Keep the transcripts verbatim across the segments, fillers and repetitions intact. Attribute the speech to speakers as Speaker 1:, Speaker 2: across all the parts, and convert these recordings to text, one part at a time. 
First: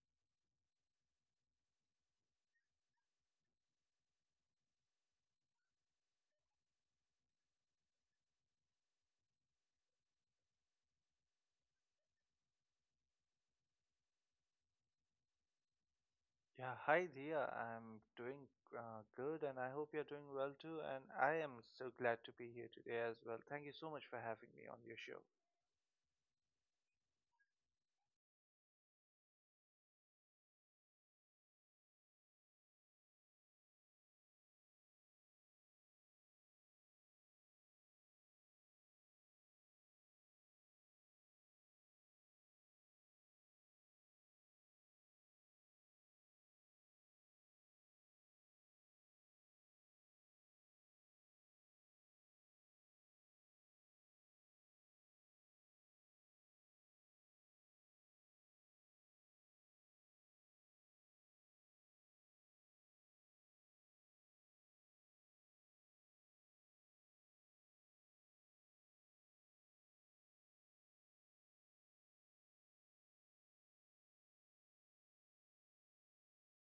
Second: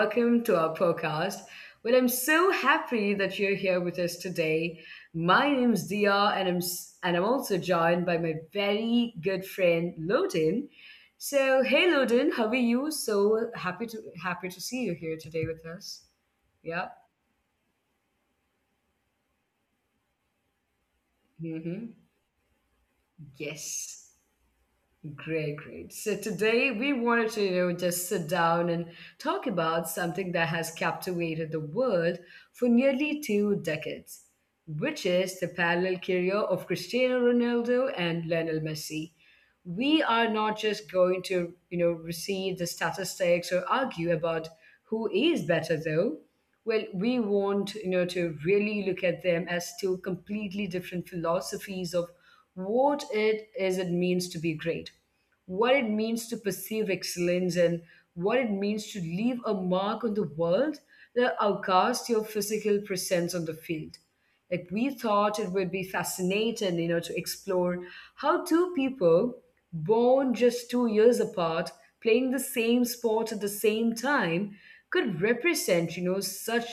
Speaker 1: welcome to our podcast. Well, I'm so happy that you're here with us today. My name's Dia, and I'm s- and I'm also joined by my very good friend Loden. So, hey Loden, how are you? So happy to happy to see you here today with us.
Speaker 2: Yeah,
Speaker 1: Yeah.
Speaker 2: hi Dia. I'm doing uh, good, and I hope you're doing well too. And I am
Speaker 1: hmm
Speaker 2: so glad to be here today as well. Thank you so much
Speaker 1: Yes.
Speaker 2: for having me on your show.
Speaker 1: Great, great. So today we wanted to, you know, just sit down and talk about something that has captivated the world for nearly two decades, which is the parallel career of Cristiano Ronaldo and Lionel Messi. We are not just going to, you know, receive the statistics or argue about who is better though. Well, we want, you know, to really look at them as two completely different philosophies of what it is it means to be great, what it means to perceive excellence, and what it means to leave a mark on the world that outcasts your physical presence on the field. Like, we thought it would be fascinating, you know, to explore how two people born just two years apart, playing the same sport at the same time, could represent, you know, such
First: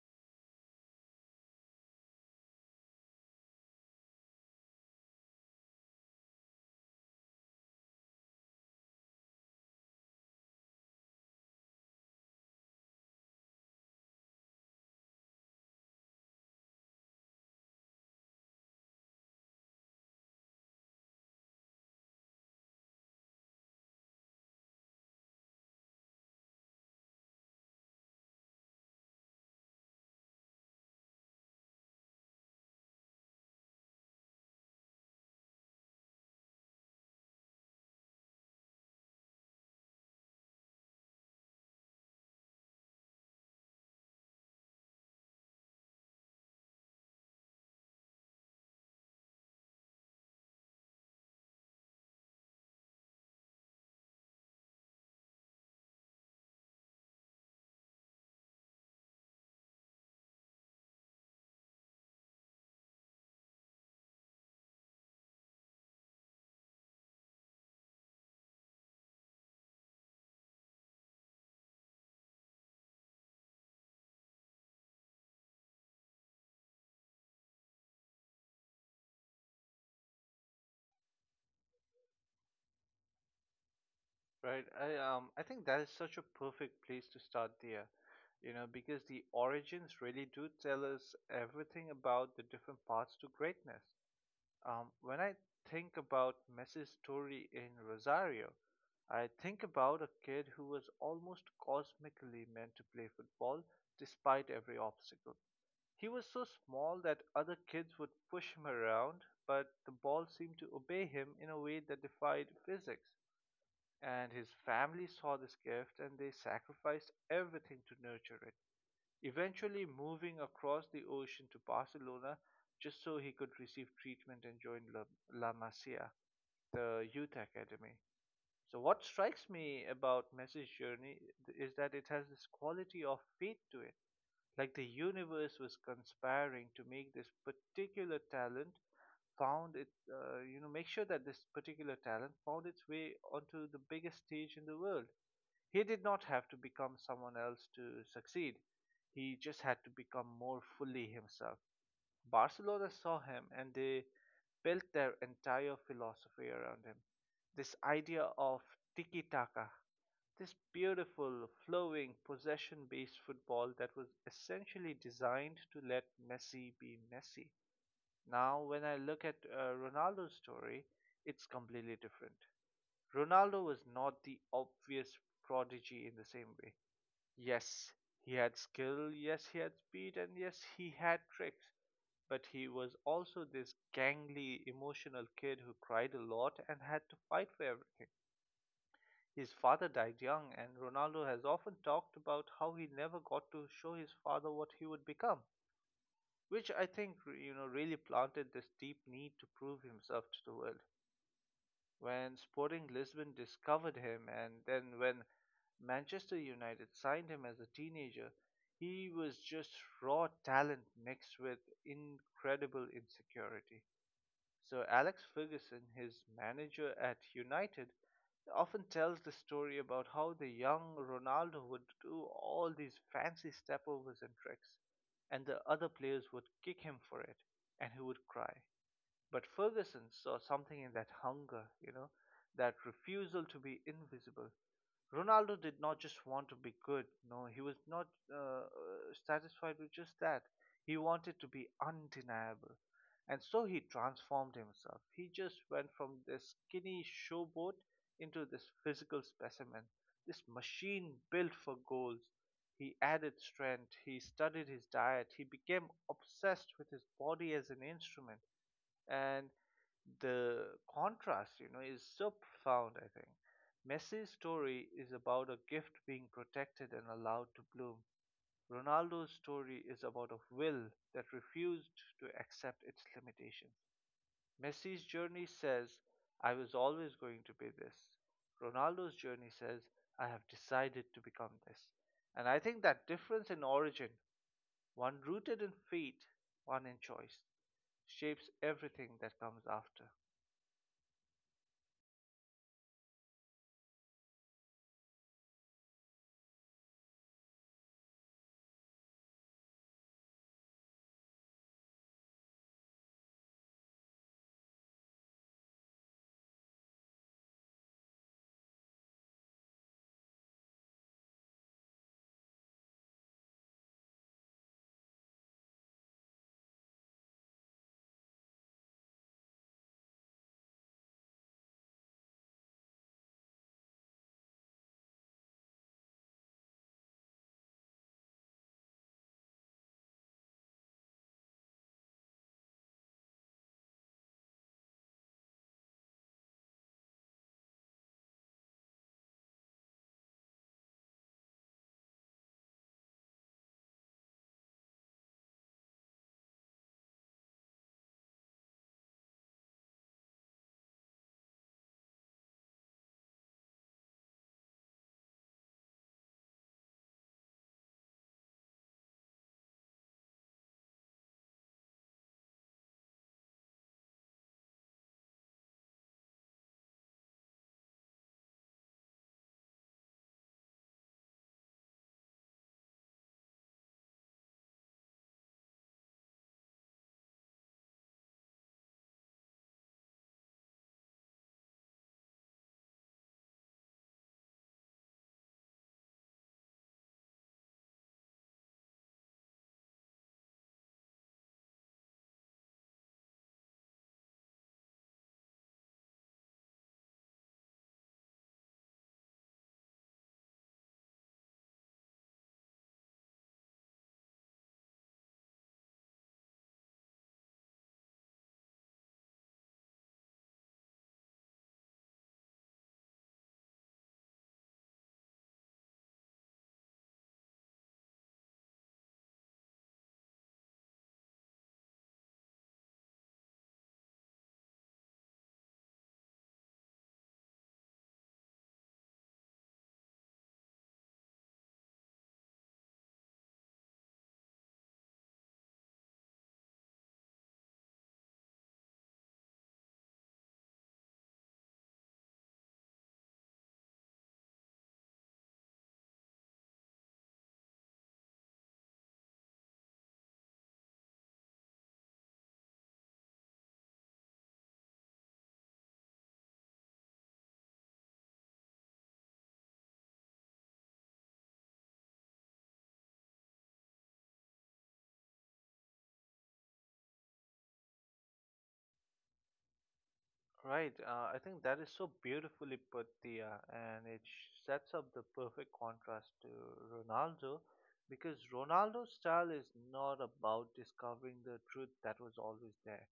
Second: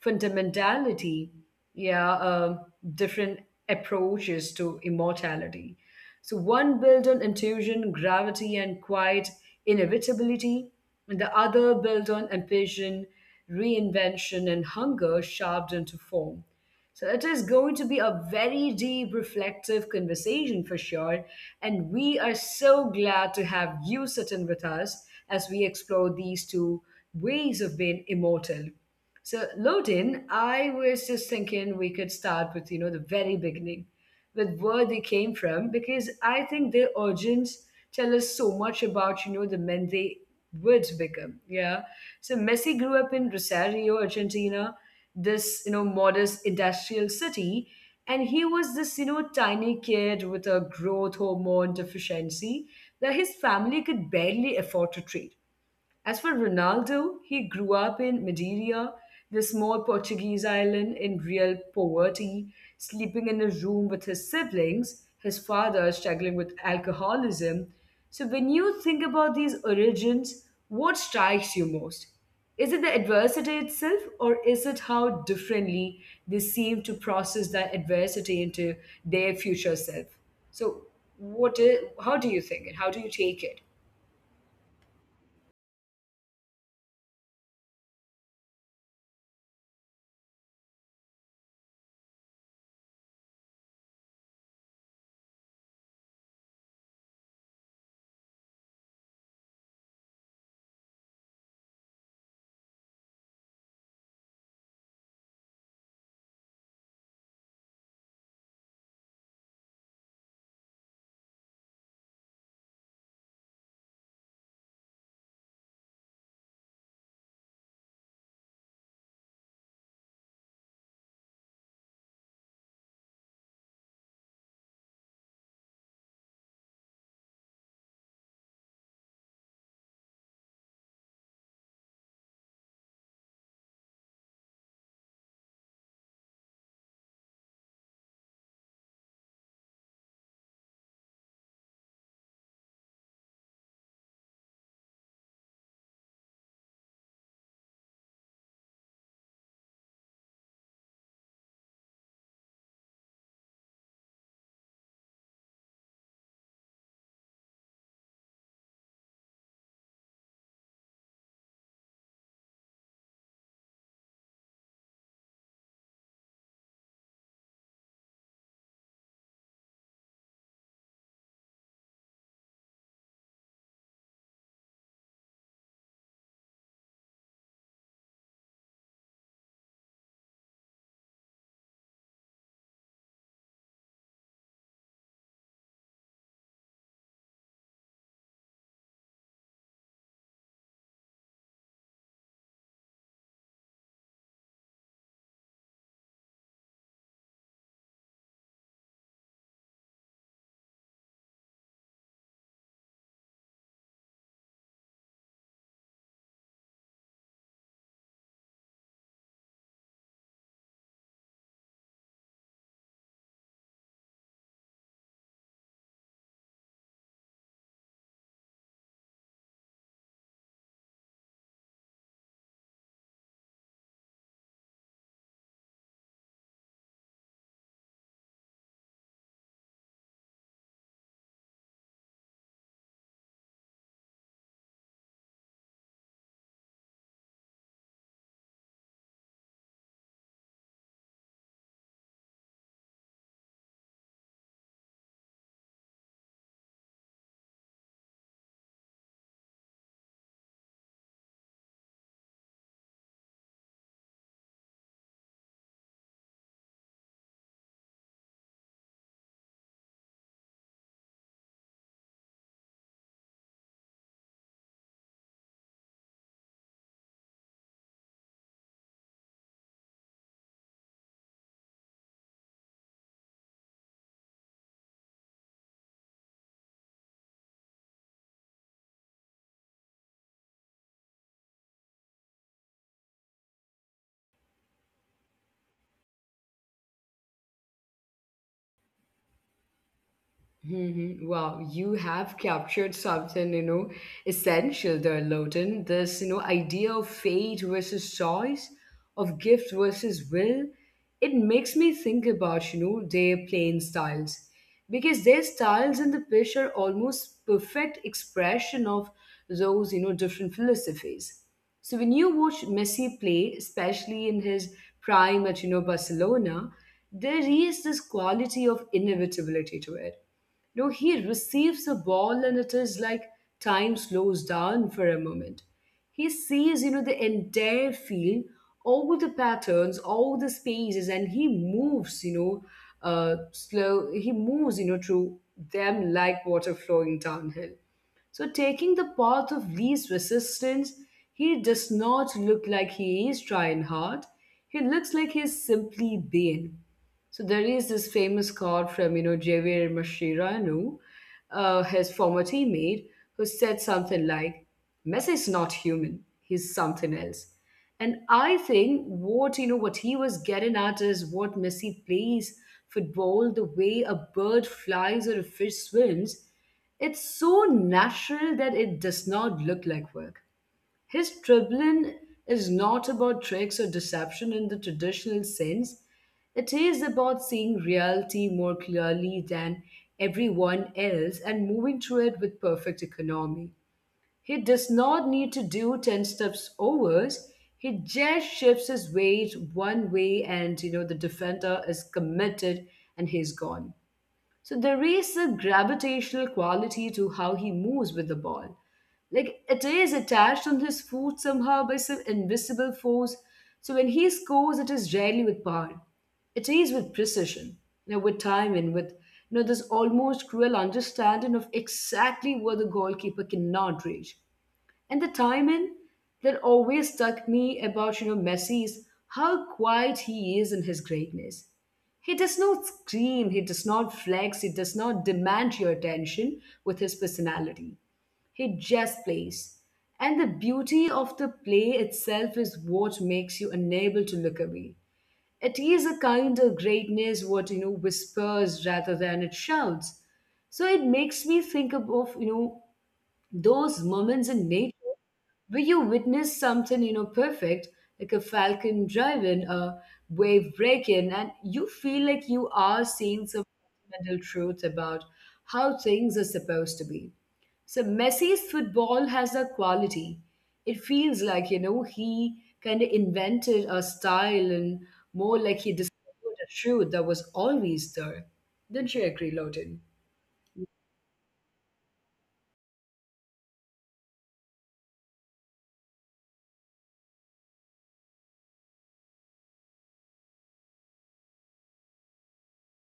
Speaker 1: fundamentality, yeah, um, different approaches to immortality. So, one built on intuition, gravity, and quiet inevitability, and the other built on ambition, reinvention, and hunger sharpened into form. So it is going to be a very deep, reflective conversation for sure. And we are so glad to have you sitting with us as we explore these two ways of being immortal. So loading, I was just thinking we could start with, you know, the very beginning, with where they came from, because I think their origins tell us so much about, you know, the men they would become. Yeah. So Messi grew up in Rosario, Argentina, this, you know, modest industrial city. And he was this, you know, tiny kid with a growth hormone deficiency that his family could barely afford to treat. As for Ronaldo, he grew up in Madeira, the small Portuguese island, in real poverty, sleeping in a room with his siblings, his father struggling with alcoholism. So, when you think about these origins, what strikes you most? Is it the adversity itself, or is it how differently they seem to process that adversity into their future self? So, what is, how do you think it? How do you take it?
Speaker 2: Right. I um I think that is such a perfect place to start, Dia. You know, because the origins really do tell us everything about the different paths to greatness. Um, when I think about Messi's story in Rosario, I think about a kid who was almost cosmically meant to play football despite every obstacle. He was so small that other kids would push him around, but the ball seemed to obey him in a way that defied physics. And his family saw this gift, and they sacrificed everything to nurture it, eventually moving across the ocean to Barcelona just so he could receive treatment and join La, La Masia, the youth academy. So, what strikes me about Messi's journey is that it has this quality of fate to it. Like the universe was conspiring to make this particular talent found it, uh, you know, make sure that this particular talent found its way onto the biggest stage in the world. He did not have to become someone else to succeed. He just had to become more fully himself. Barcelona saw him, and they built their entire philosophy around him. This idea of tiki taka, this beautiful, flowing, possession based football that was essentially designed to let Messi be Messi. Now, when I look at uh, Ronaldo's story, it's completely different. Ronaldo was not the obvious prodigy in the same way. Yes, he had skill, yes, he had speed, and yes, he had tricks. But he was also this gangly, emotional kid who cried a lot and had to fight for everything. His father died young, and Ronaldo has often talked about how he never got to show his father what he would become, which I think, you know, really planted this deep need to prove himself to the world when Sporting Lisbon discovered him, and then when Manchester United signed him as a teenager, he was just raw talent mixed with incredible insecurity. So Alex Ferguson, his manager at United, often tells the story about how the young Ronaldo would do all these fancy stepovers and tricks, and the other players would kick him for it, and he would cry. But Ferguson saw something in that hunger, you know, that refusal to be invisible. Ronaldo did not just want to be good. No, he was not uh, uh, satisfied with just that. He wanted to be undeniable. And so he transformed himself. He just went from this skinny showboat into this physical specimen, this machine built for goals. He added strength, he studied his diet, he became obsessed with his body as an instrument, and the contrast, you know, is so profound, I think. Messi's story is about a gift being protected and allowed to bloom. Ronaldo's story is about a will that refused to accept its limitations. Messi's journey says, I was always going to be this. Ronaldo's journey says, I have decided to become this. And I think that difference in origin, one rooted in fate, one in choice, shapes everything that comes after.
Speaker 1: Mhm. Wow, you have captured something, you know, essential there, Loden. This, you know, idea of fate versus choice, of gift versus will, it makes me think about, you know, their playing styles. Because their styles in the pitch are almost perfect expression of those, you know, different philosophies. So when you watch Messi play, especially in his prime at, you know, Barcelona, there is this quality of inevitability to it. No, he receives a ball and it is like time slows down for a moment. He sees, you know, the entire field, all the patterns, all the spaces, and he moves, you know, uh, slow. He moves, you know, through them like water flowing downhill. So, taking the path of least resistance, he does not look like he is trying hard. He looks like he's simply being. So there is this famous quote from you know Javier Mascherano, uh, his former teammate, who said something like, "Messi is not human; he's something else." And I think what you know what he was getting at is what Messi plays football the way a bird flies or a fish swims. It's so natural that it does not look like work. His dribbling is not about tricks or deception in the traditional sense. It is about seeing reality more clearly than everyone else and moving through it with perfect economy. He does not need to do ten steps overs. He just shifts his weight one way and you know the defender is committed and he's gone. So there is a gravitational quality to how he moves with the ball. Like, it is attached on his foot somehow by some invisible force. So when he scores, it is rarely with power. It is with precision, you know, with timing, with you know this almost cruel understanding of exactly where the goalkeeper cannot reach. And the timing that always struck me about, you know, Messi is how quiet he is in his greatness. He does not scream, he does not flex, he does not demand your attention with his personality. He just plays. And the beauty of the play itself is what makes you unable to look away. It is a kind of greatness what you know whispers rather than it shouts. So it makes me think of, of, you know those moments in nature where you witness something, you know, perfect, like a falcon driving, a wave breaking, and you feel like you are seeing some fundamental truth about how things are supposed to be. So Messi's football has that quality. It feels like, you know, he kind of invented a style, and more like he discovered a truth that was always there. Don't you agree, Loden?
Speaker 2: Right. Uh, I think that is so beautifully put, Dia, and it sh- sets up the perfect contrast to Ronaldo, because Ronaldo's style is not about discovering the truth that was always there.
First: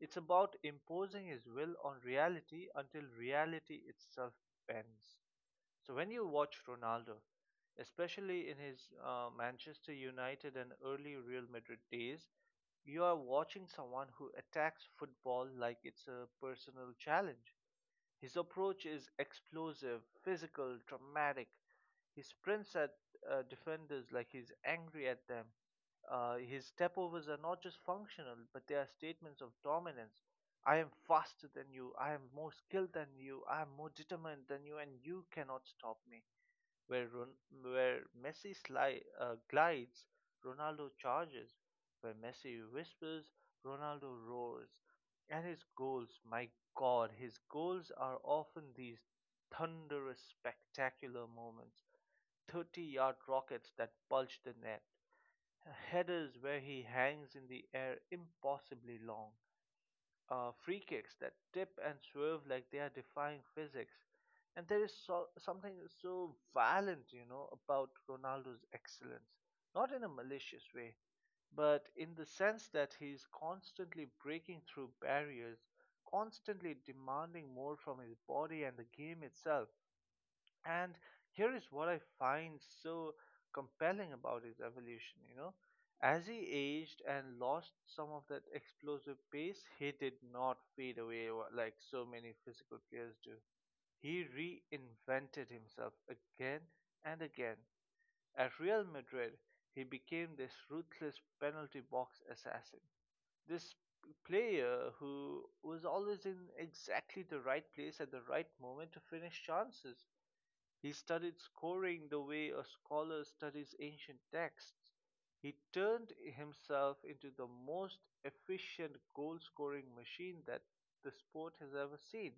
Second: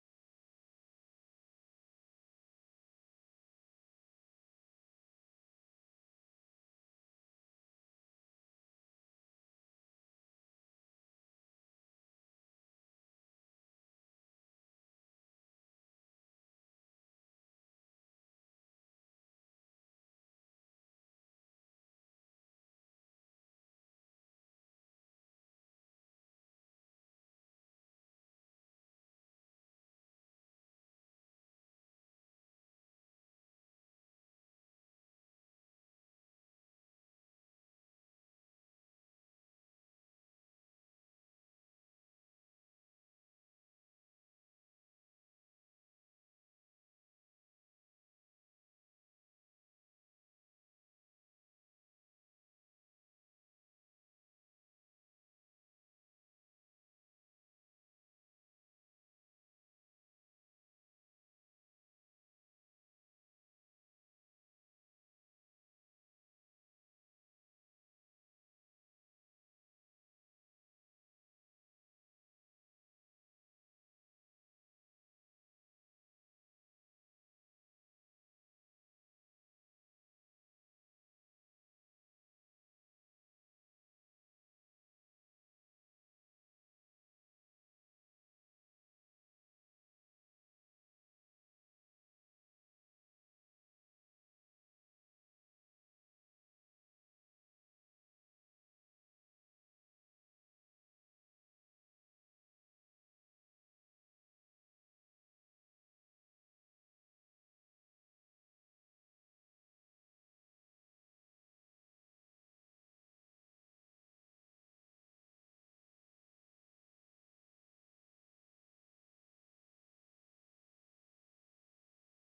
Speaker 2: It's about imposing his will on reality until reality itself bends. So when you watch Ronaldo, especially in his uh, Manchester United and early Real Madrid days, you are watching someone who attacks football like it's a personal challenge. His approach is explosive, physical, dramatic. He sprints at uh, defenders like he's angry at them. Uh, his stepovers are not just functional, but they are statements of dominance. I am faster than you. I am more skilled than you. I am more determined than you, and you cannot stop me. Where Ron- where Messi sli- uh, glides, Ronaldo charges. Where Messi whispers, Ronaldo roars. And his goals, my God, his goals are often these thunderous, spectacular moments. thirty yard rockets that bulge the net. Headers where he hangs in the air impossibly long, uh, free kicks that tip and swerve like they are defying physics. And there is so, something so violent, you know, about Ronaldo's excellence. Not in a malicious way, but in the sense that he is constantly breaking through barriers, constantly demanding more from his body and the game itself. And here is what I find so compelling about his evolution, you know. As he aged and lost some of that explosive pace, he did not fade away wa- like so many physical players do. He reinvented himself again and again. At Real Madrid, he became this ruthless penalty box assassin. This player who was always in exactly the right place at the right moment to finish chances. He studied scoring the way a scholar studies ancient texts. He turned himself into the most efficient goal scoring machine that the sport has ever seen.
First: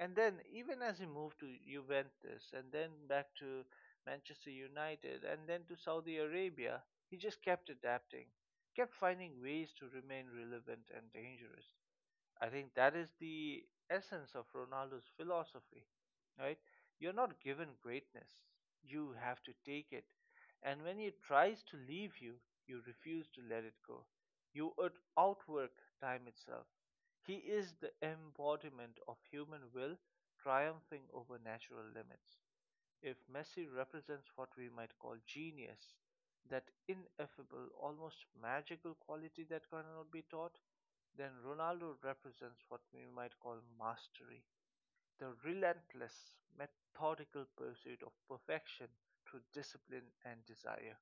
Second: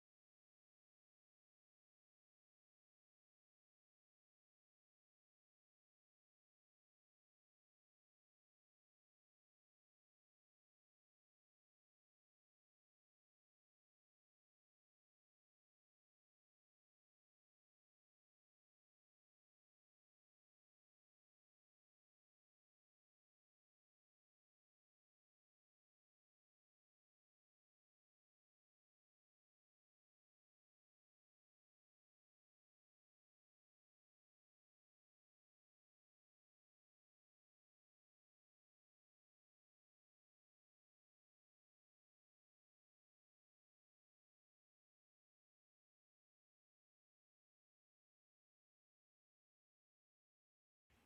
Speaker 2: And then, even as he moved to Juventus and then back to Manchester United and then to Saudi Arabia, he just kept adapting, kept finding ways to remain relevant and dangerous. I think that is the essence of Ronaldo's philosophy, right? You're not given greatness, you have to take it. And when it tries to leave you, you refuse to let it go. You out- outwork time itself. He is the embodiment of human will triumphing over natural limits. If Messi represents what we might call genius, that ineffable, almost magical quality that cannot be taught, then Ronaldo represents what we might call mastery, the relentless, methodical pursuit of perfection through discipline and desire.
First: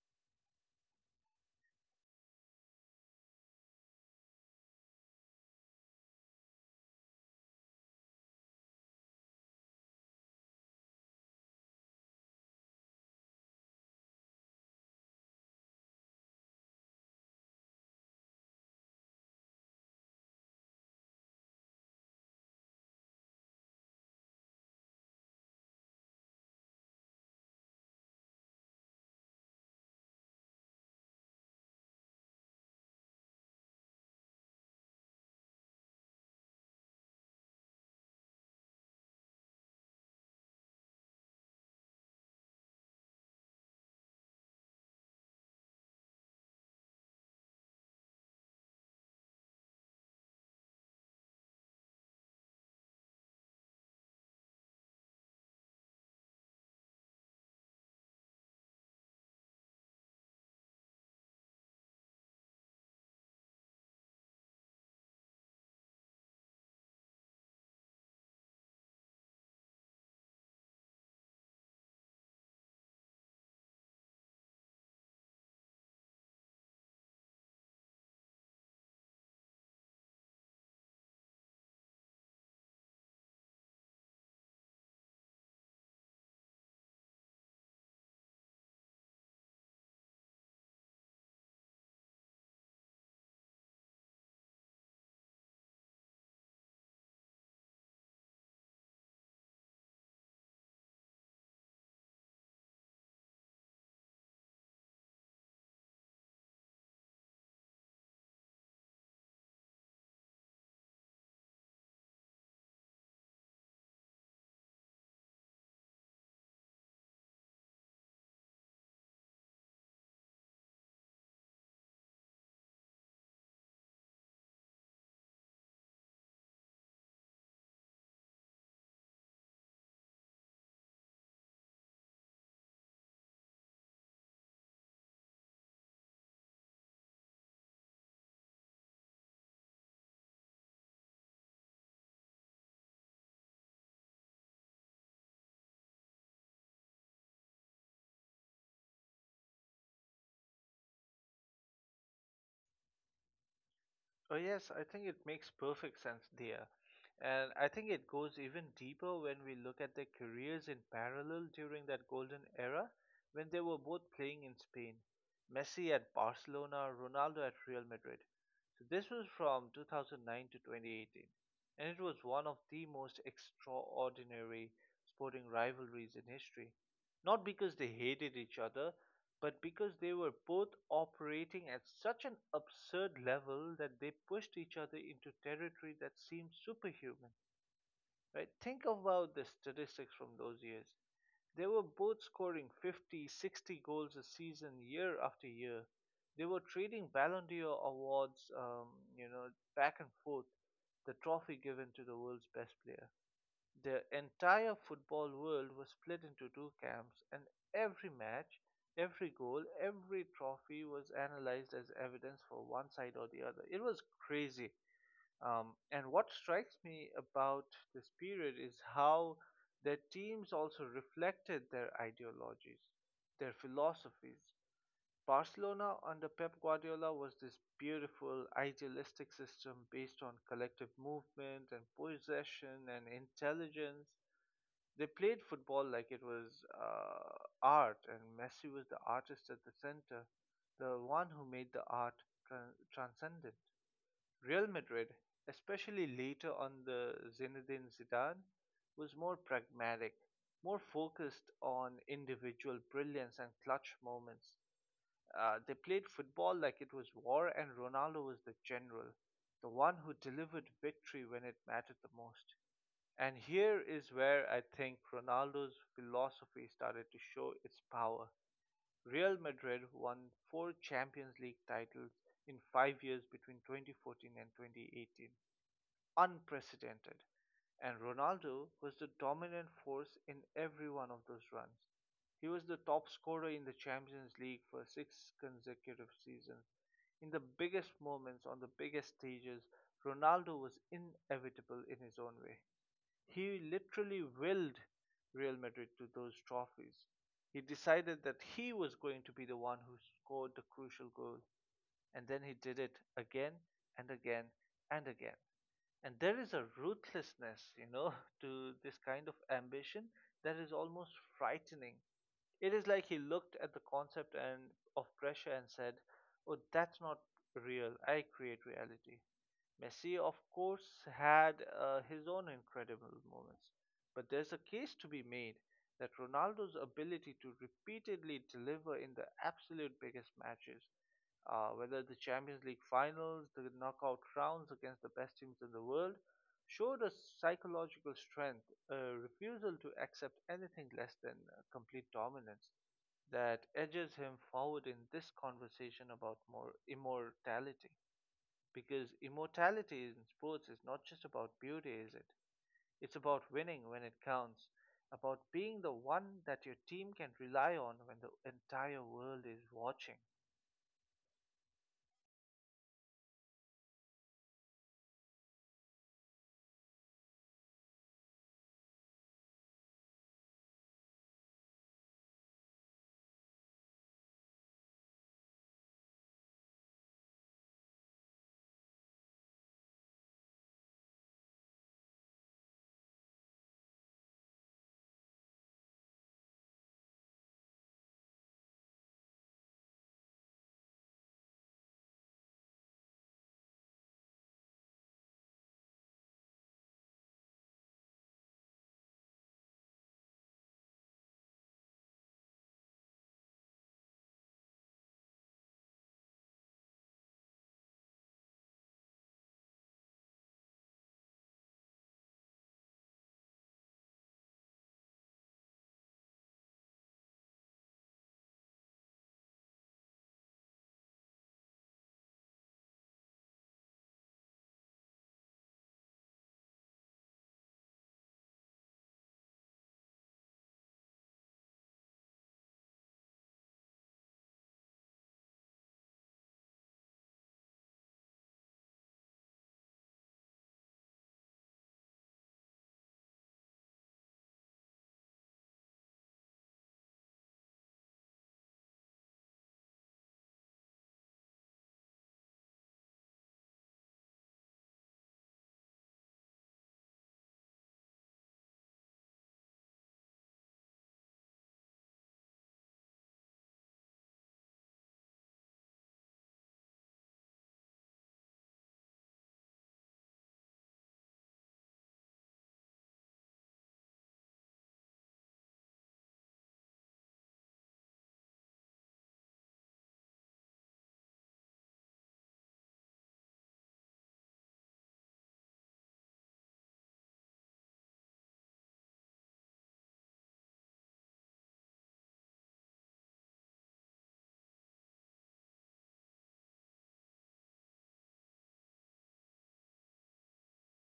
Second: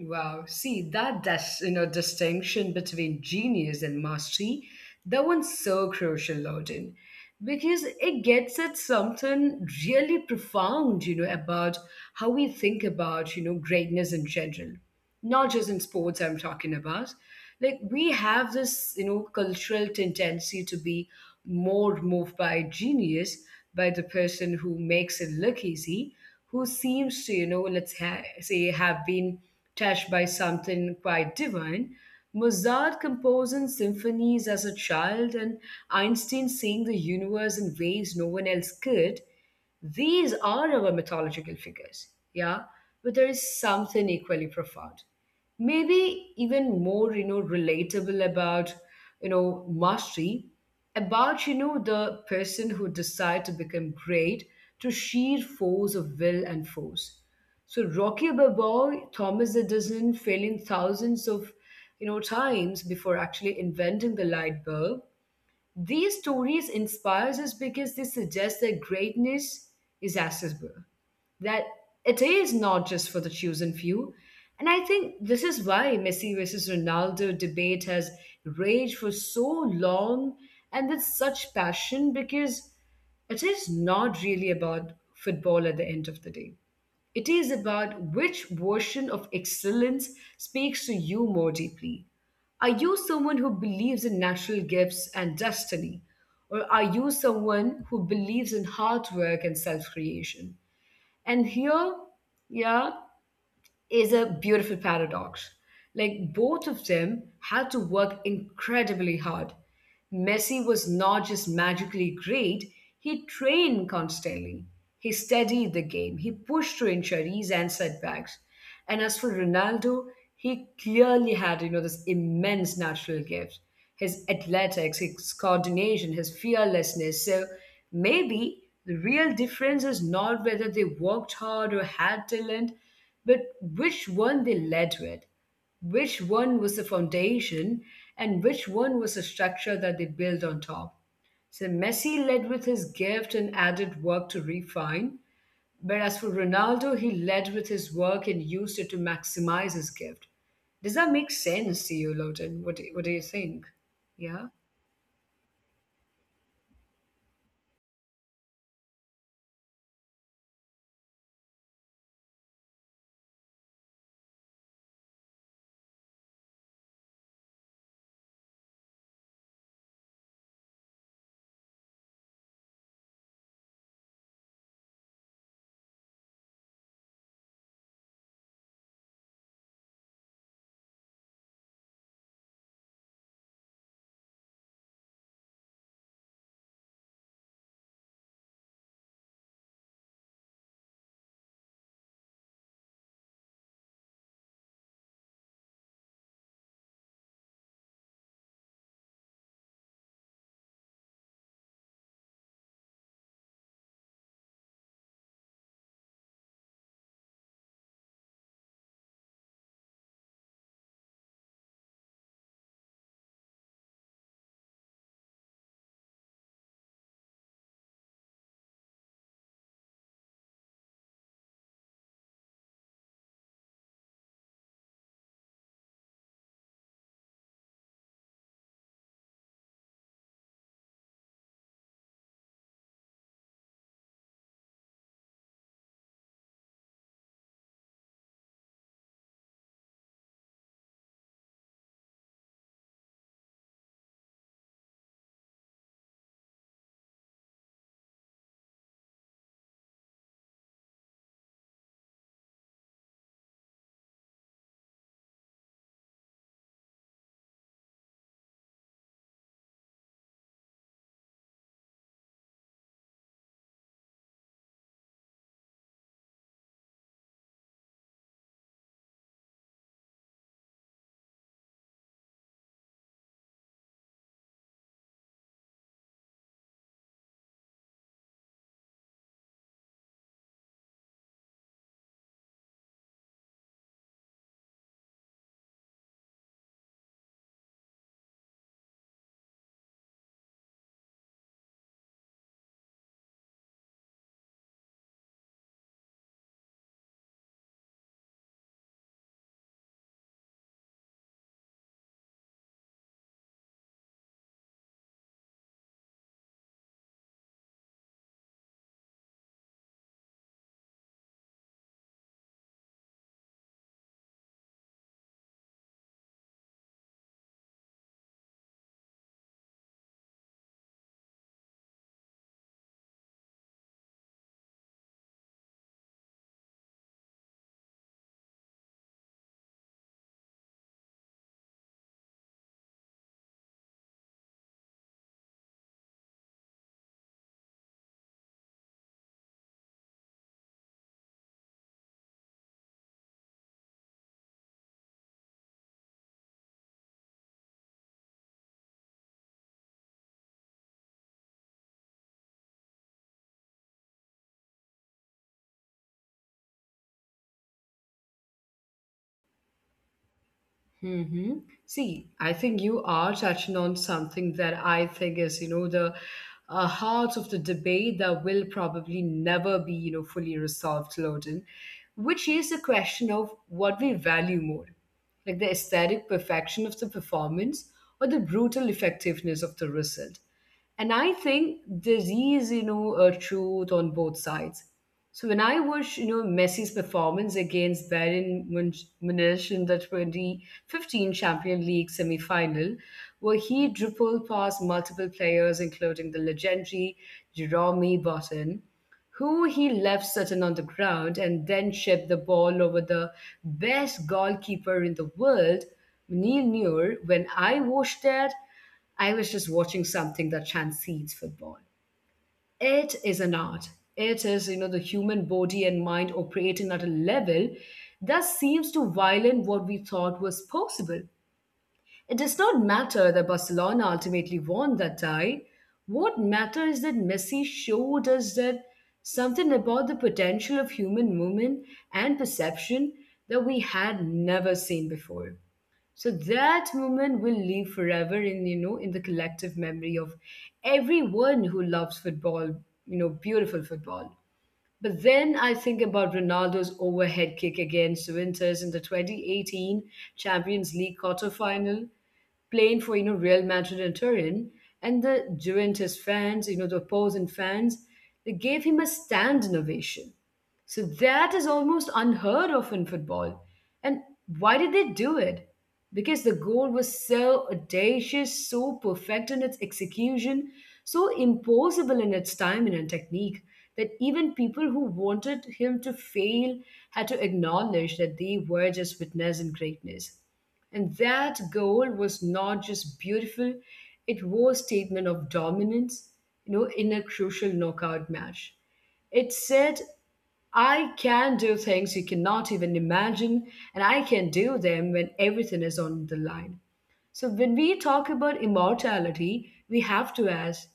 Speaker 1: Wow, see, that dis- you know distinction between genius and mastery, that one's so crucial, Loden, because it gets at something really profound, you know, about how we think about you know greatness in general, not just in sports. I'm talking about, like, we have this you know cultural tendency to be more moved by genius, by the person who makes it look easy, who seems to, you know, let's ha- say, have been touched by something quite divine. Mozart composing symphonies as a child, and Einstein seeing the universe in ways no one else could. These are our mythological figures, yeah? But there is something equally profound, maybe even more you know relatable, about you know mastery, about you know the person who decide to become great, to sheer force of will and force. So Rocky Balboa, Thomas Edison failing thousands of, you know times before actually inventing the light bulb, these stories inspires us because they suggest that greatness is accessible, that it is not just for the chosen few. And I think this is why Messi versus Ronaldo debate has raged for so long and with such passion, because it is not really about football at the end of the day. It is about which version of excellence speaks to you more deeply. Are you someone who believes in natural gifts and destiny? Or are you someone who believes in hard work and self creation? And here, yeah, is a beautiful paradox. Like, both of them had to work incredibly hard. Messi was not just magically great, he trained constantly. He studied the game, he pushed through injuries and setbacks. And as for Ronaldo, he clearly had, you know, this immense natural gift, his athletics, his coordination, his fearlessness. So maybe the real difference is not whether they worked hard or had talent, but which one they led with, which one was the foundation, and which one was the structure that they built on top. So Messi led with his gift and added work to refine. But as for Ronaldo, he led with his work and used it to maximize his gift. Does that make sense to you, Loden? What do, what do you think?
Speaker 2: Oh,
Speaker 1: Yeah.
Speaker 2: yes, I think it makes perfect sense there. And I think it goes even deeper when we look at their careers in parallel during that golden era when they were both playing in Spain. Messi at Barcelona, Ronaldo at Real Madrid. So this was from two thousand nine to twenty eighteen, and it was one of the most extraordinary sporting rivalries in history. Not because they hated each other, but because they were both operating at such an absurd level that they pushed each other into territory that seemed superhuman. Right? Think about the statistics from those years. They were both scoring fifty, sixty goals a season year after year. They were trading Ballon d'Or awards, um, you know, back and forth, the trophy given to the world's best player. The entire football world was split into two camps, and every match, every goal, every trophy was analyzed as evidence for one side or the other. It was crazy. Um, and what strikes me about this period is how their teams also reflected their ideologies, their philosophies. Barcelona under Pep Guardiola was this beautiful, idealistic system based on collective movement and possession and intelligence. They played football like it was uh, art, and Messi was the artist at the center, the one who made the art tran transcendent. Real Madrid, especially later on the Zinedine Zidane, was more pragmatic, more focused on individual brilliance and clutch moments. Uh, they played football like it was war, and Ronaldo was the general, the one who delivered victory when it mattered the most. And here is where I think Ronaldo's philosophy started to show its power. Real Madrid won four Champions League titles in five years between twenty fourteen and twenty eighteen, unprecedented. And Ronaldo was the dominant force in every one of those runs. He was the top scorer in the Champions League for six consecutive seasons. In the biggest moments, on the biggest stages, Ronaldo was inevitable in his own way. He literally willed Real Madrid to those trophies. He decided that he was going to be the one who scored the crucial goal, and then he did it again and again and again. And there is a ruthlessness, you know, to this kind of ambition that is almost frightening. It is like he looked at the concept and of pressure and said, oh, that's not real. I create reality. Messi, of course, had uh, his own incredible moments, but there's a case to be made that Ronaldo's ability to repeatedly deliver in the absolute biggest matches, uh, whether the Champions League finals, the knockout rounds against the best teams in the world, showed a psychological strength, a refusal to accept anything less than uh, complete dominance, that edges him forward in this conversation about more immortality, because immortality in sports is not just about beauty, is it? It's about winning when it counts, about being the one that your team can rely on when the entire world is watching.
Speaker 1: Mm-hmm. See, I think you are touching on something that I think is, you know, the uh, heart of the debate that will probably never be, you know, fully resolved, Loden, which is the question of what we value more, like the aesthetic perfection of the performance or the brutal effectiveness of the result. And I think there is, you know, a truth on both sides. So when I watched, you know, Messi's performance against Bayern Munch- Munich in the twenty fifteen Champions League semi-final, where he dribbled past multiple players, including the legendary Jerome Boateng, who he left Sutton on the ground and then shipped the ball over the best goalkeeper in the world, Neil Muir, when I watched that, I was just watching something that transcends football. It is an art. It is, you know, the human body and mind operating at a level that seems to violate what we thought was possible. It does not matter that Barcelona ultimately won that tie. What matters is that Messi showed us that something about the potential of human movement and perception that we had never seen before. So that moment will live forever in you know in the collective memory of everyone who loves football, you know, beautiful football. But then I think about Ronaldo's overhead kick against Winters in the twenty eighteen Champions League quarterfinal, playing for you know Real Madrid and Turin, and the Juventus fans, you know the opposing fans, they gave him a stand innovation. So that is almost unheard of in football. And why did they do it? Because the goal was so audacious, so perfect in its execution, so impossible in its timing and technique that even people who wanted him to fail had to acknowledge that they were just witnessing greatness. And that goal was not just beautiful, it was statement of dominance, you know, in a crucial knockout match. It said I can do things you cannot even imagine, and I can do them when everything is on the line. So, when we talk about immortality, we have to ask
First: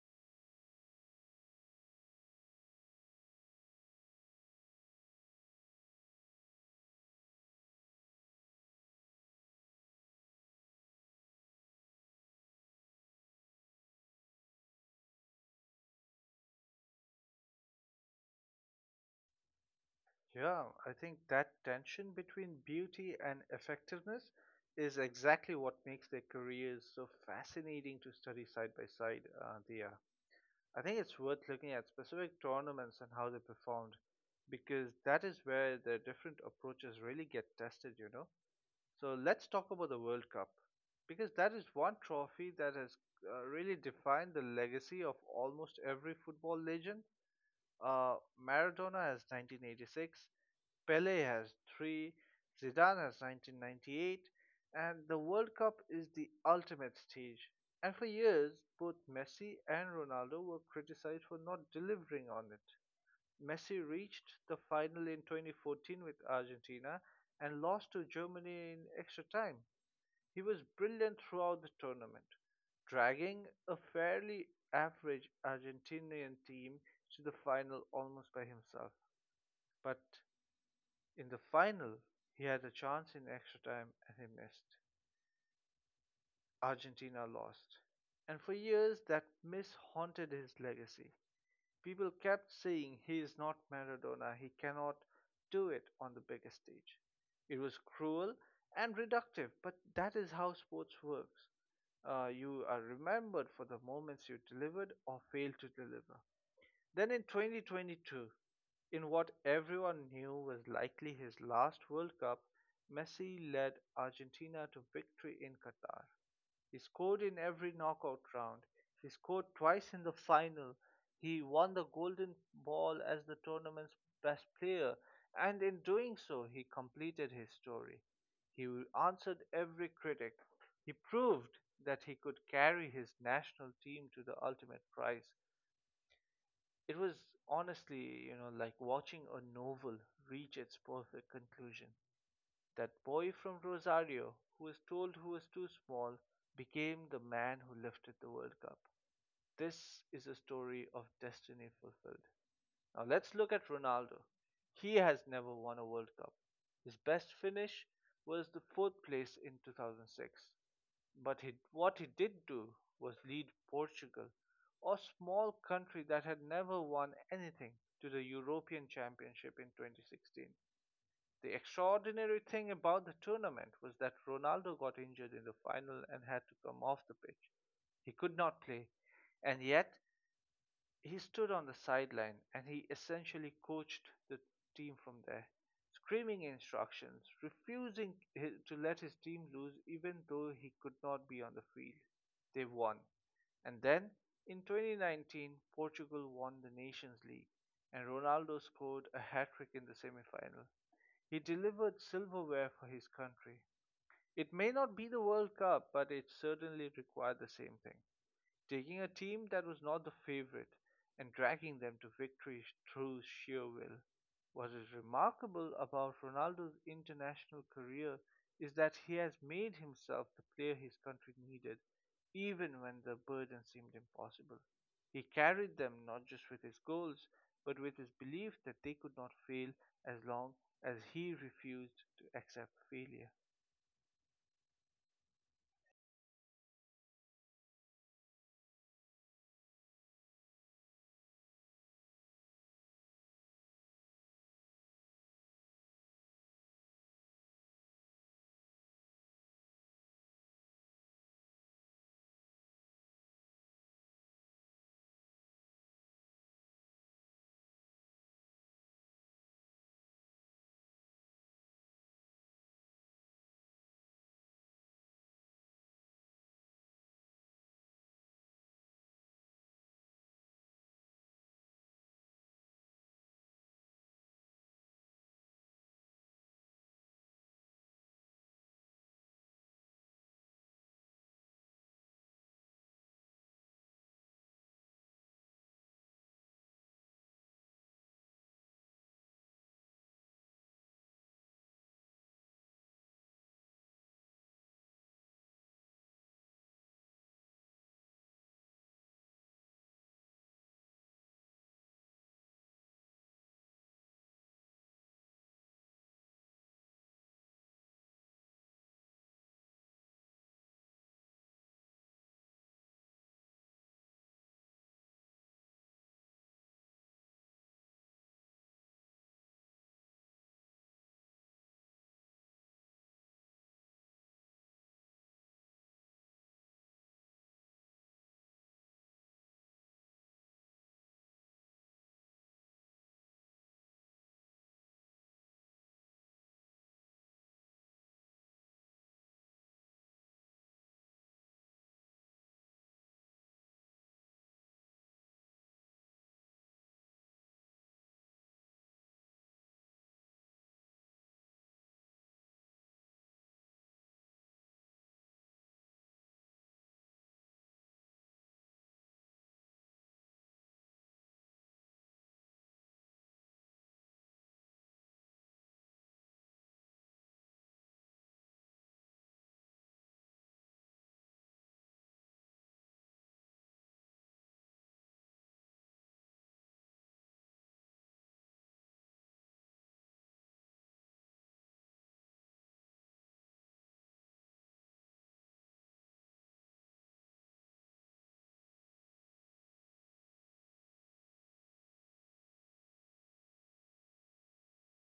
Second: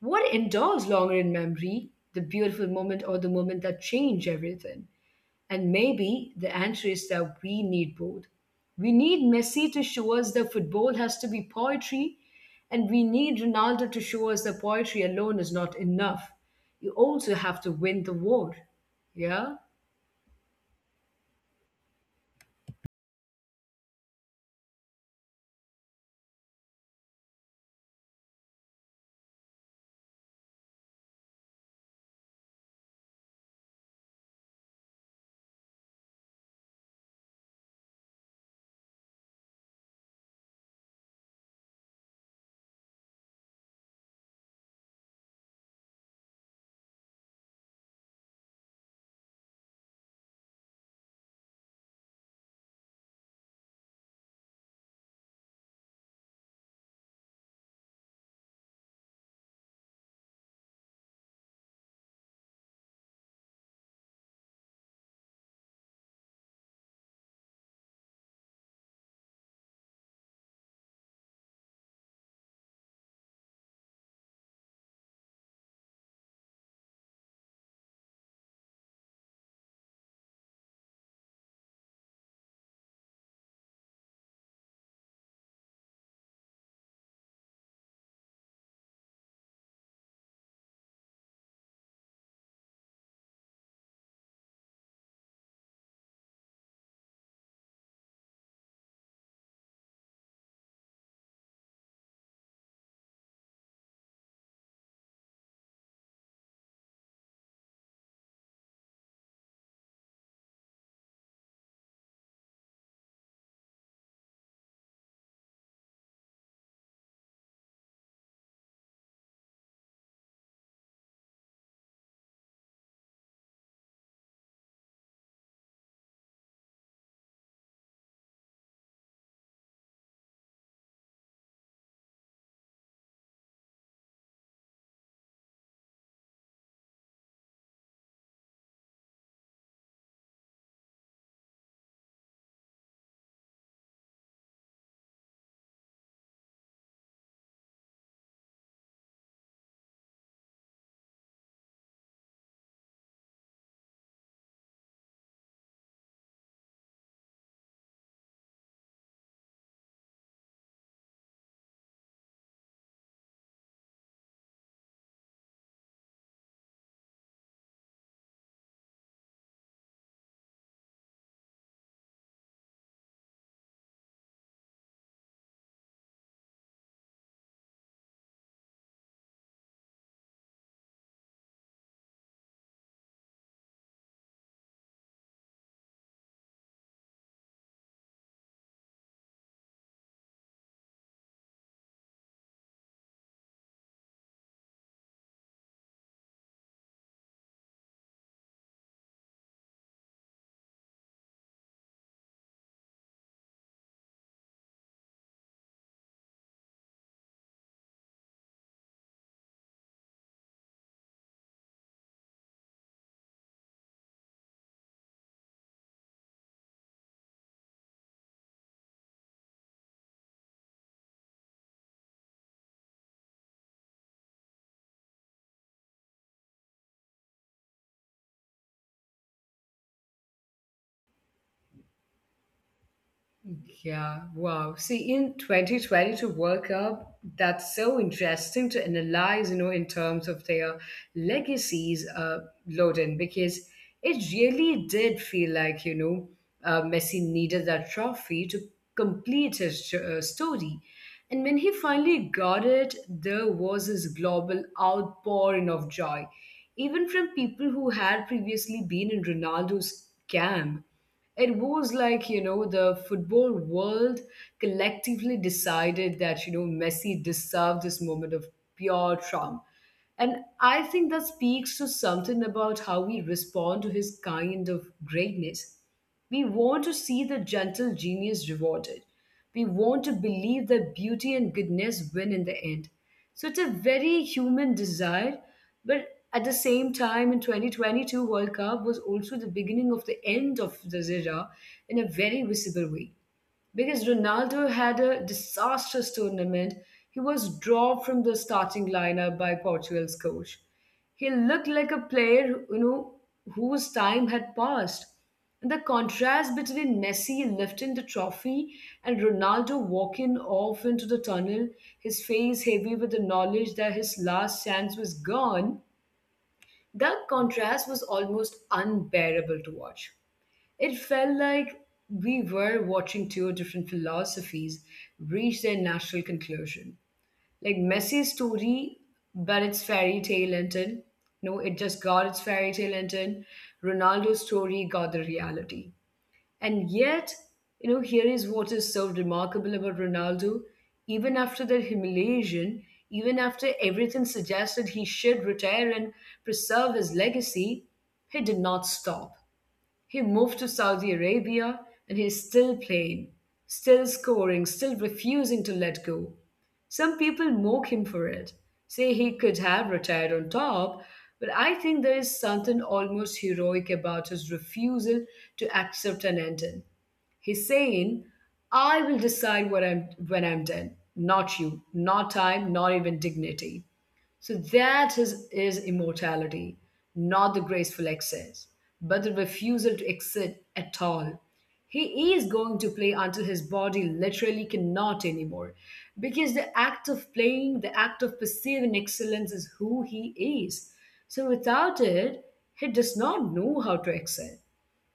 Speaker 1: what endures longer in memory, the beautiful moment or the moment that changed everything? And maybe the answer is that we need both. We need Messi to show us that football has to be poetry, and we need Ronaldo to show us that poetry alone is not enough. You also have to win the war. Yeah?
Speaker 2: Yeah, I think that tension between beauty and effectiveness is exactly what makes their careers so fascinating to study side by side, uh, Dia. I think it's worth looking at specific tournaments and how they performed because that is where the different approaches really get tested, you know. So let's talk about the World Cup because that is one trophy that has uh, really defined the legacy of almost every football legend. Uh, Maradona has nineteen eighty-six, Pele has three, Zidane has nineteen ninety-eight, and the World Cup is the ultimate stage. And for years, both Messi and Ronaldo were criticized for not delivering on it. Messi reached the final in twenty fourteen with Argentina and lost to Germany in extra time. He was brilliant throughout the tournament, dragging a fairly average Argentinian team to the final almost by himself. But in the final, he had a chance in extra time and he missed. Argentina lost. And for years, that miss haunted his legacy. People kept saying he is not Maradona, he cannot do it on the biggest stage. It was cruel and reductive, but that is how sports works. Uh, you are remembered for the moments you delivered or failed to deliver. Then in twenty twenty-two, in what everyone knew was likely his last World Cup, Messi led Argentina to victory in Qatar. He scored in every knockout round. He scored twice in the final. He won the Golden Ball as the tournament's best player, and in doing so, he completed his story. He answered every critic. He proved that he could carry his national team to the ultimate prize. It was, honestly, you know, like watching a novel reach its perfect conclusion. That boy from Rosario who was told he was too small became the man who lifted the World Cup. This is a story of destiny fulfilled. Now let's look at Ronaldo. He has never won a World Cup. His best finish was the fourth place in two thousand six. But he, what he did do was lead Portugal, a small country that had never won anything, to the European Championship in twenty sixteen. The extraordinary thing about the tournament was that Ronaldo got injured in the final and had to come off the pitch. He could not play, and yet he stood on the sideline and he essentially coached the team from there, screaming instructions, refusing to let his team lose even though he could not be on the field. They won. And then in twenty nineteen, Portugal won the Nations League and Ronaldo scored a hat trick in the semi-final. He delivered silverware for his country. It may not be the World Cup, but it certainly required the same thing: taking a team that was not the favorite and dragging them to victory through sheer will. What is remarkable about Ronaldo's international career is that he has made himself the player his country needed, even when the burden seemed impossible. He carried them not just with his goals, but with his belief that they could not fail as long as he refused to accept failure.
Speaker 1: Yeah, wow. See, in twenty twenty-two World Cup, that's so interesting to analyze, you know, in terms of their legacies, uh, Loden, because it really did feel like, you know, uh, Messi needed that trophy to complete his uh, story. And when he finally got it, there was this global outpouring of joy, even from people who had previously been in Ronaldo's camp. It was like, you know, the football world collectively decided that, you know, Messi deserved this moment of pure charm. And I think that speaks to something about how we respond to his kind of greatness. We want to see the gentle genius rewarded. We want to believe that beauty and goodness win in the end. So it's a very human desire, but at the same time, in twenty twenty-two World Cup was also the beginning of the end of the era in a very visible way because Ronaldo had a disastrous tournament. He was dropped from the starting lineup by Portugal's coach. He looked like a player, you know, whose time had passed. And the contrast between Messi lifting the trophy and Ronaldo walking off into the tunnel, his face heavy with the knowledge that his last chance was gone, that contrast was almost unbearable to watch. It felt like we were watching two different philosophies reach their natural conclusion. Like Messi's story, but its fairy tale ended. No, it just got its fairy tale ended. Ronaldo's story got the reality. And yet, you know, here is what is so remarkable about Ronaldo. Even after that humiliation, even after everything suggested he should retire and preserve his legacy, he did not stop. He moved to Saudi Arabia and he's still playing, still scoring, still refusing to let go. Some people mock him for it, say he could have retired on top, but I think there is something almost heroic about his refusal to accept an ending. He's saying, I will decide what I'm when I'm done. Not you, not time, not even dignity. So that is, is immortality, not the graceful excess, but the refusal to exit at all. He is going to play until his body literally cannot anymore. Because the act of playing, the act of perceiving excellence is who he is. So without it, he does not know how to excel.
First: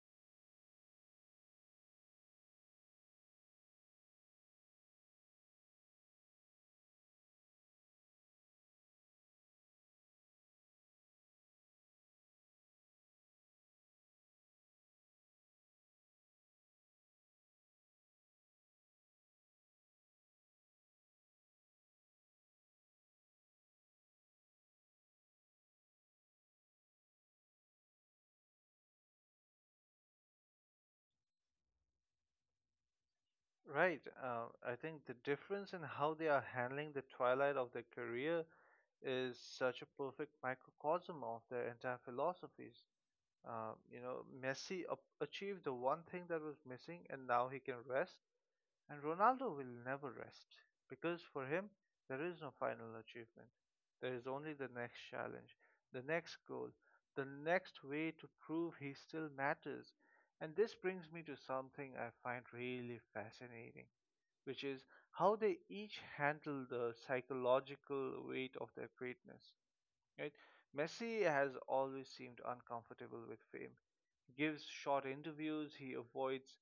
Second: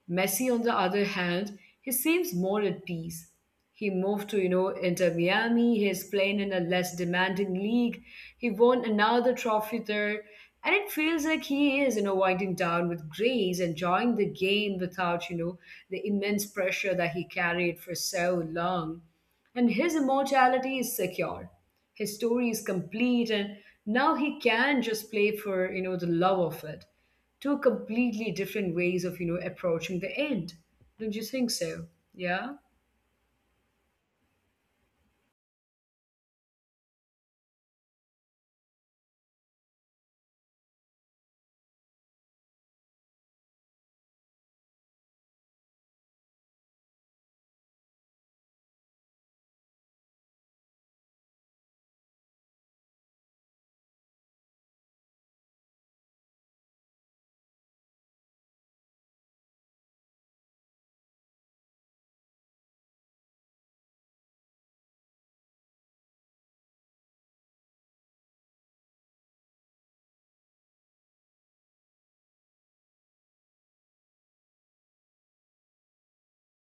Speaker 1: Messi, on the other hand, he seems more at peace. He moved to, you know, Inter Miami. He is playing in a less demanding league. He won another trophy there. And it feels like he is, you know, winding down with grace, enjoying the game without, you know, the immense pressure that he carried for so long. And his immortality is secure. His story is complete, and now he can just play for, you know, the love of it. Two completely different ways of you know approaching the end, don't you think so? Yeah.
Speaker 2: Right. Uh, I think the difference in how they are handling the twilight of their career is such a perfect microcosm of their entire philosophies. Uh, you know, Messi ap- achieved the one thing that was missing, and now he can rest. And Ronaldo will never rest because for him, there is no final achievement. There is only the next challenge, the next goal, the next way to prove he still matters. And this brings me to something I find really fascinating, which is how they each handle the psychological weight of their greatness. Right? Messi has always seemed uncomfortable with fame. He gives short interviews, he avoids,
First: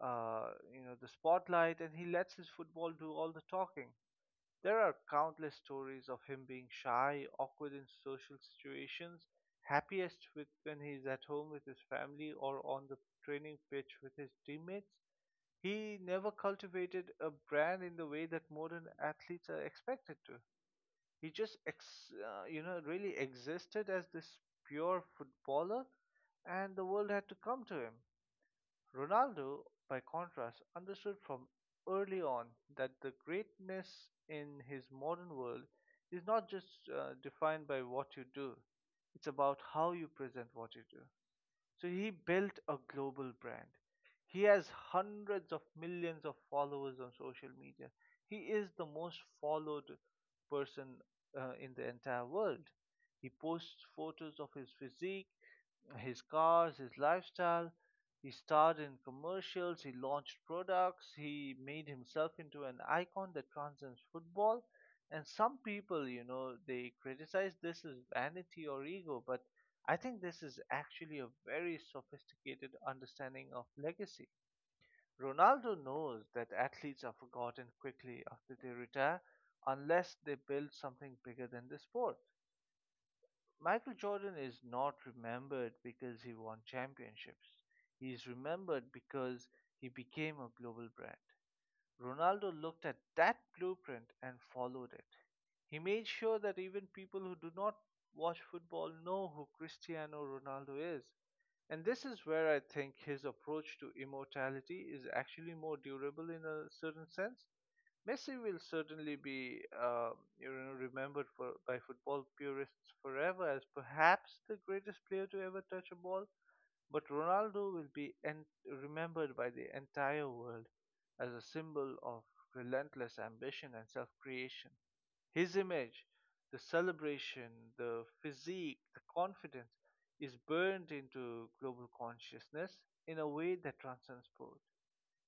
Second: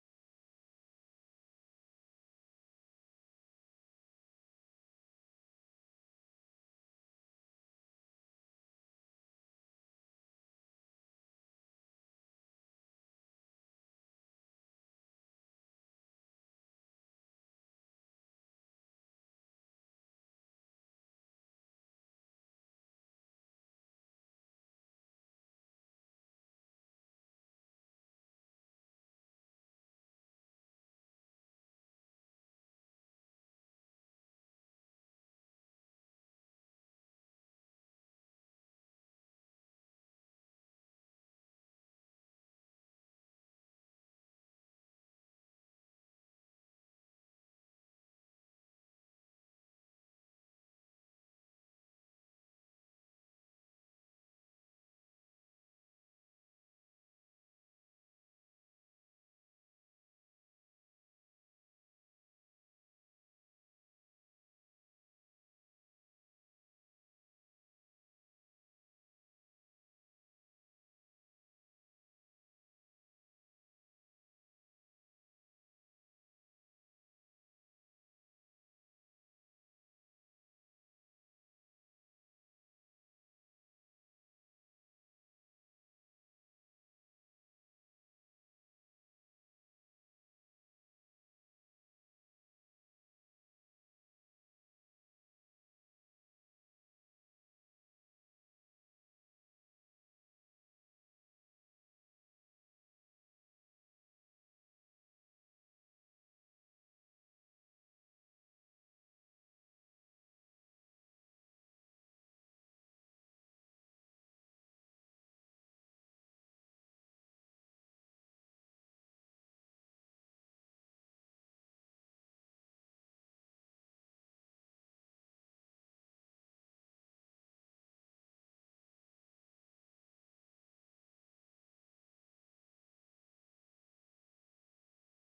Speaker 2: uh, you know, the spotlight, and he lets his football do all the talking. There are countless stories of him being shy, awkward in social situations, happiest with when he is at home with his family or on the training pitch with his teammates. He never cultivated a brand in the way that modern athletes are expected to. He just ex, uh, you know, really existed as this pure footballer, and the world had to come to him. Ronaldo, by contrast, understood from early on that the greatness in his modern world is not just, uh, defined by what you do; it's about how you present what you do. So he built a global brand. He has hundreds of millions of followers on social media. He is the most followed person uh, in the entire world. He posts photos of his physique, his cars, his lifestyle. He starred in commercials, he launched products, he made himself into an icon that transcends football. And some people, you know, they criticize this as vanity or ego, but I think this is actually a very sophisticated understanding of legacy. Ronaldo knows that athletes are forgotten quickly after they retire unless they build something bigger than the sport. Michael Jordan is not remembered because he won championships. He is remembered because he became a global brand. Ronaldo looked at that blueprint and followed it. He made sure that even people who do not watch football know who Cristiano Ronaldo is. And this is where I think his approach to immortality is actually more durable in a certain sense. Messi will certainly be, um, you know, remembered for by football purists forever as perhaps the greatest player to ever touch a ball, but Ronaldo will be en- remembered by the entire world as a symbol of relentless ambition and self-creation. His image, the celebration, the physique, the confidence is burned into global consciousness in a way that transcends sport.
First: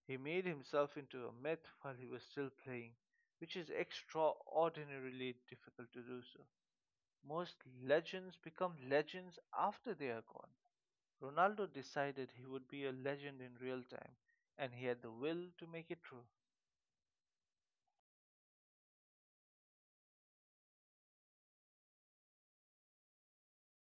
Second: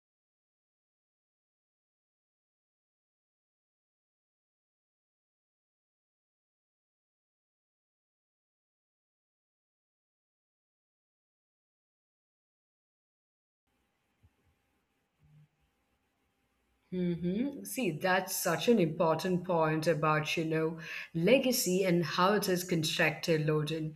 Speaker 2: He made himself into a myth while he was still playing, which is extraordinarily difficult to do so. Most legends become legends after they are gone. Ronaldo decided he would be a legend in real time, and he had the will to make it true.
Speaker 1: Hmm. See, that's such an important point about you know legacy and how it is constructed, Loden.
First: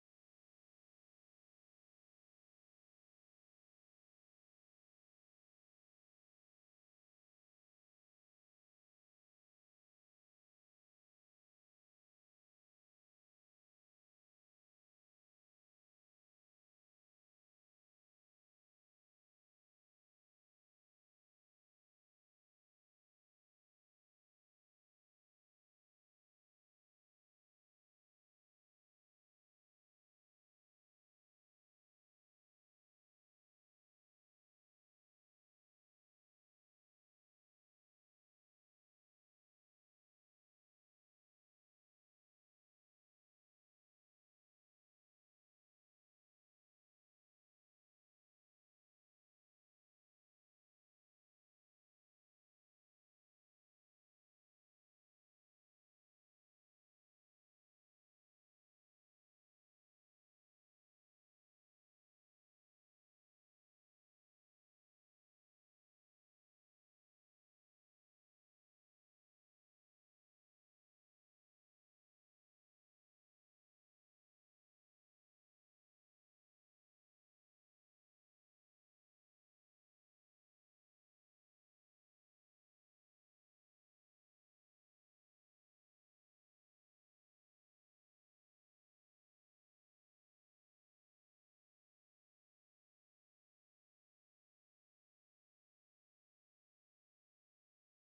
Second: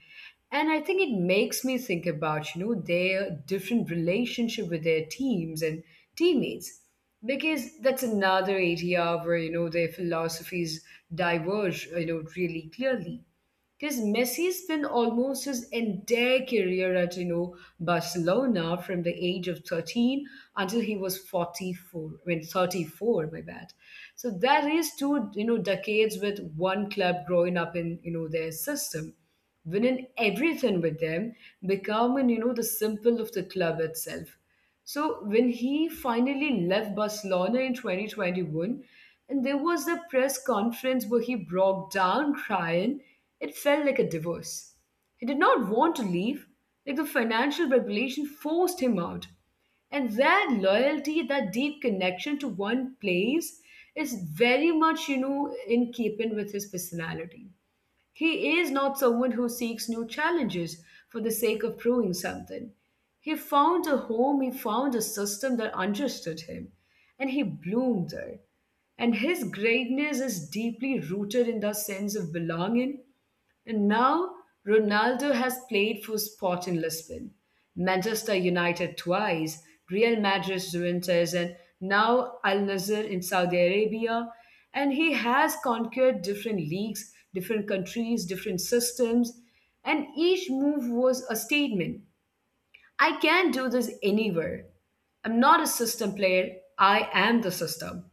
Speaker 1: And I think it makes me think about you know their different relationship with their teams and teammates because that's another area where you know their philosophies diverge you know really clearly. Because Messi spent almost his entire career at, you know, Barcelona from the age of thirteen until he was forty-four, when thirty-four, my bad. So that is two, you know, decades with one club growing up in, you know, their system, winning everything with them, becoming, you know, the symbol of the club itself. So when he finally left Barcelona in twenty twenty-one, and there was the press conference where he broke down crying, it felt like a divorce. He did not want to leave, like the financial regulation forced him out. And that loyalty, that deep connection to one place is very much, you know, in keeping with his personality. He is not someone who seeks new challenges for the sake of proving something. He found a home, he found a system that understood him, and he bloomed there. And his greatness is deeply rooted in that sense of belonging. And now Ronaldo has played for Sporting Lisbon, Manchester United twice, Real Madrid, Juventus, and now Al Nassr in Saudi Arabia. And he has conquered different leagues, different countries, different systems, and each move was a statement. I can do this anywhere. I'm not a system player, I am the system.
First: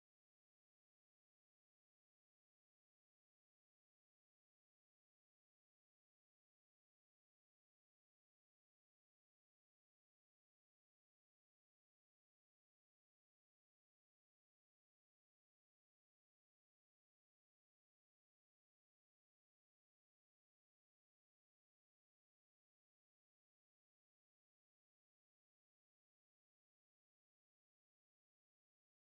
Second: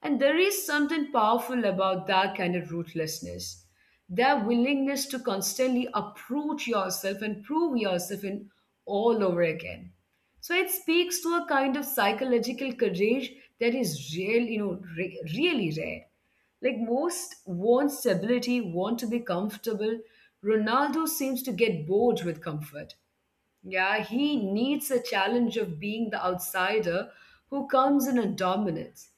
Speaker 1: And there is something powerful about that kind of ruthlessness. Their willingness to constantly uproot yourself and prove yourself in all over again. So it speaks to a kind of psychological courage that is real, you know, re- really rare. Like most want stability, want to be comfortable. Ronaldo seems to get bored with comfort. Yeah, he needs a challenge of being the outsider who comes in and dominates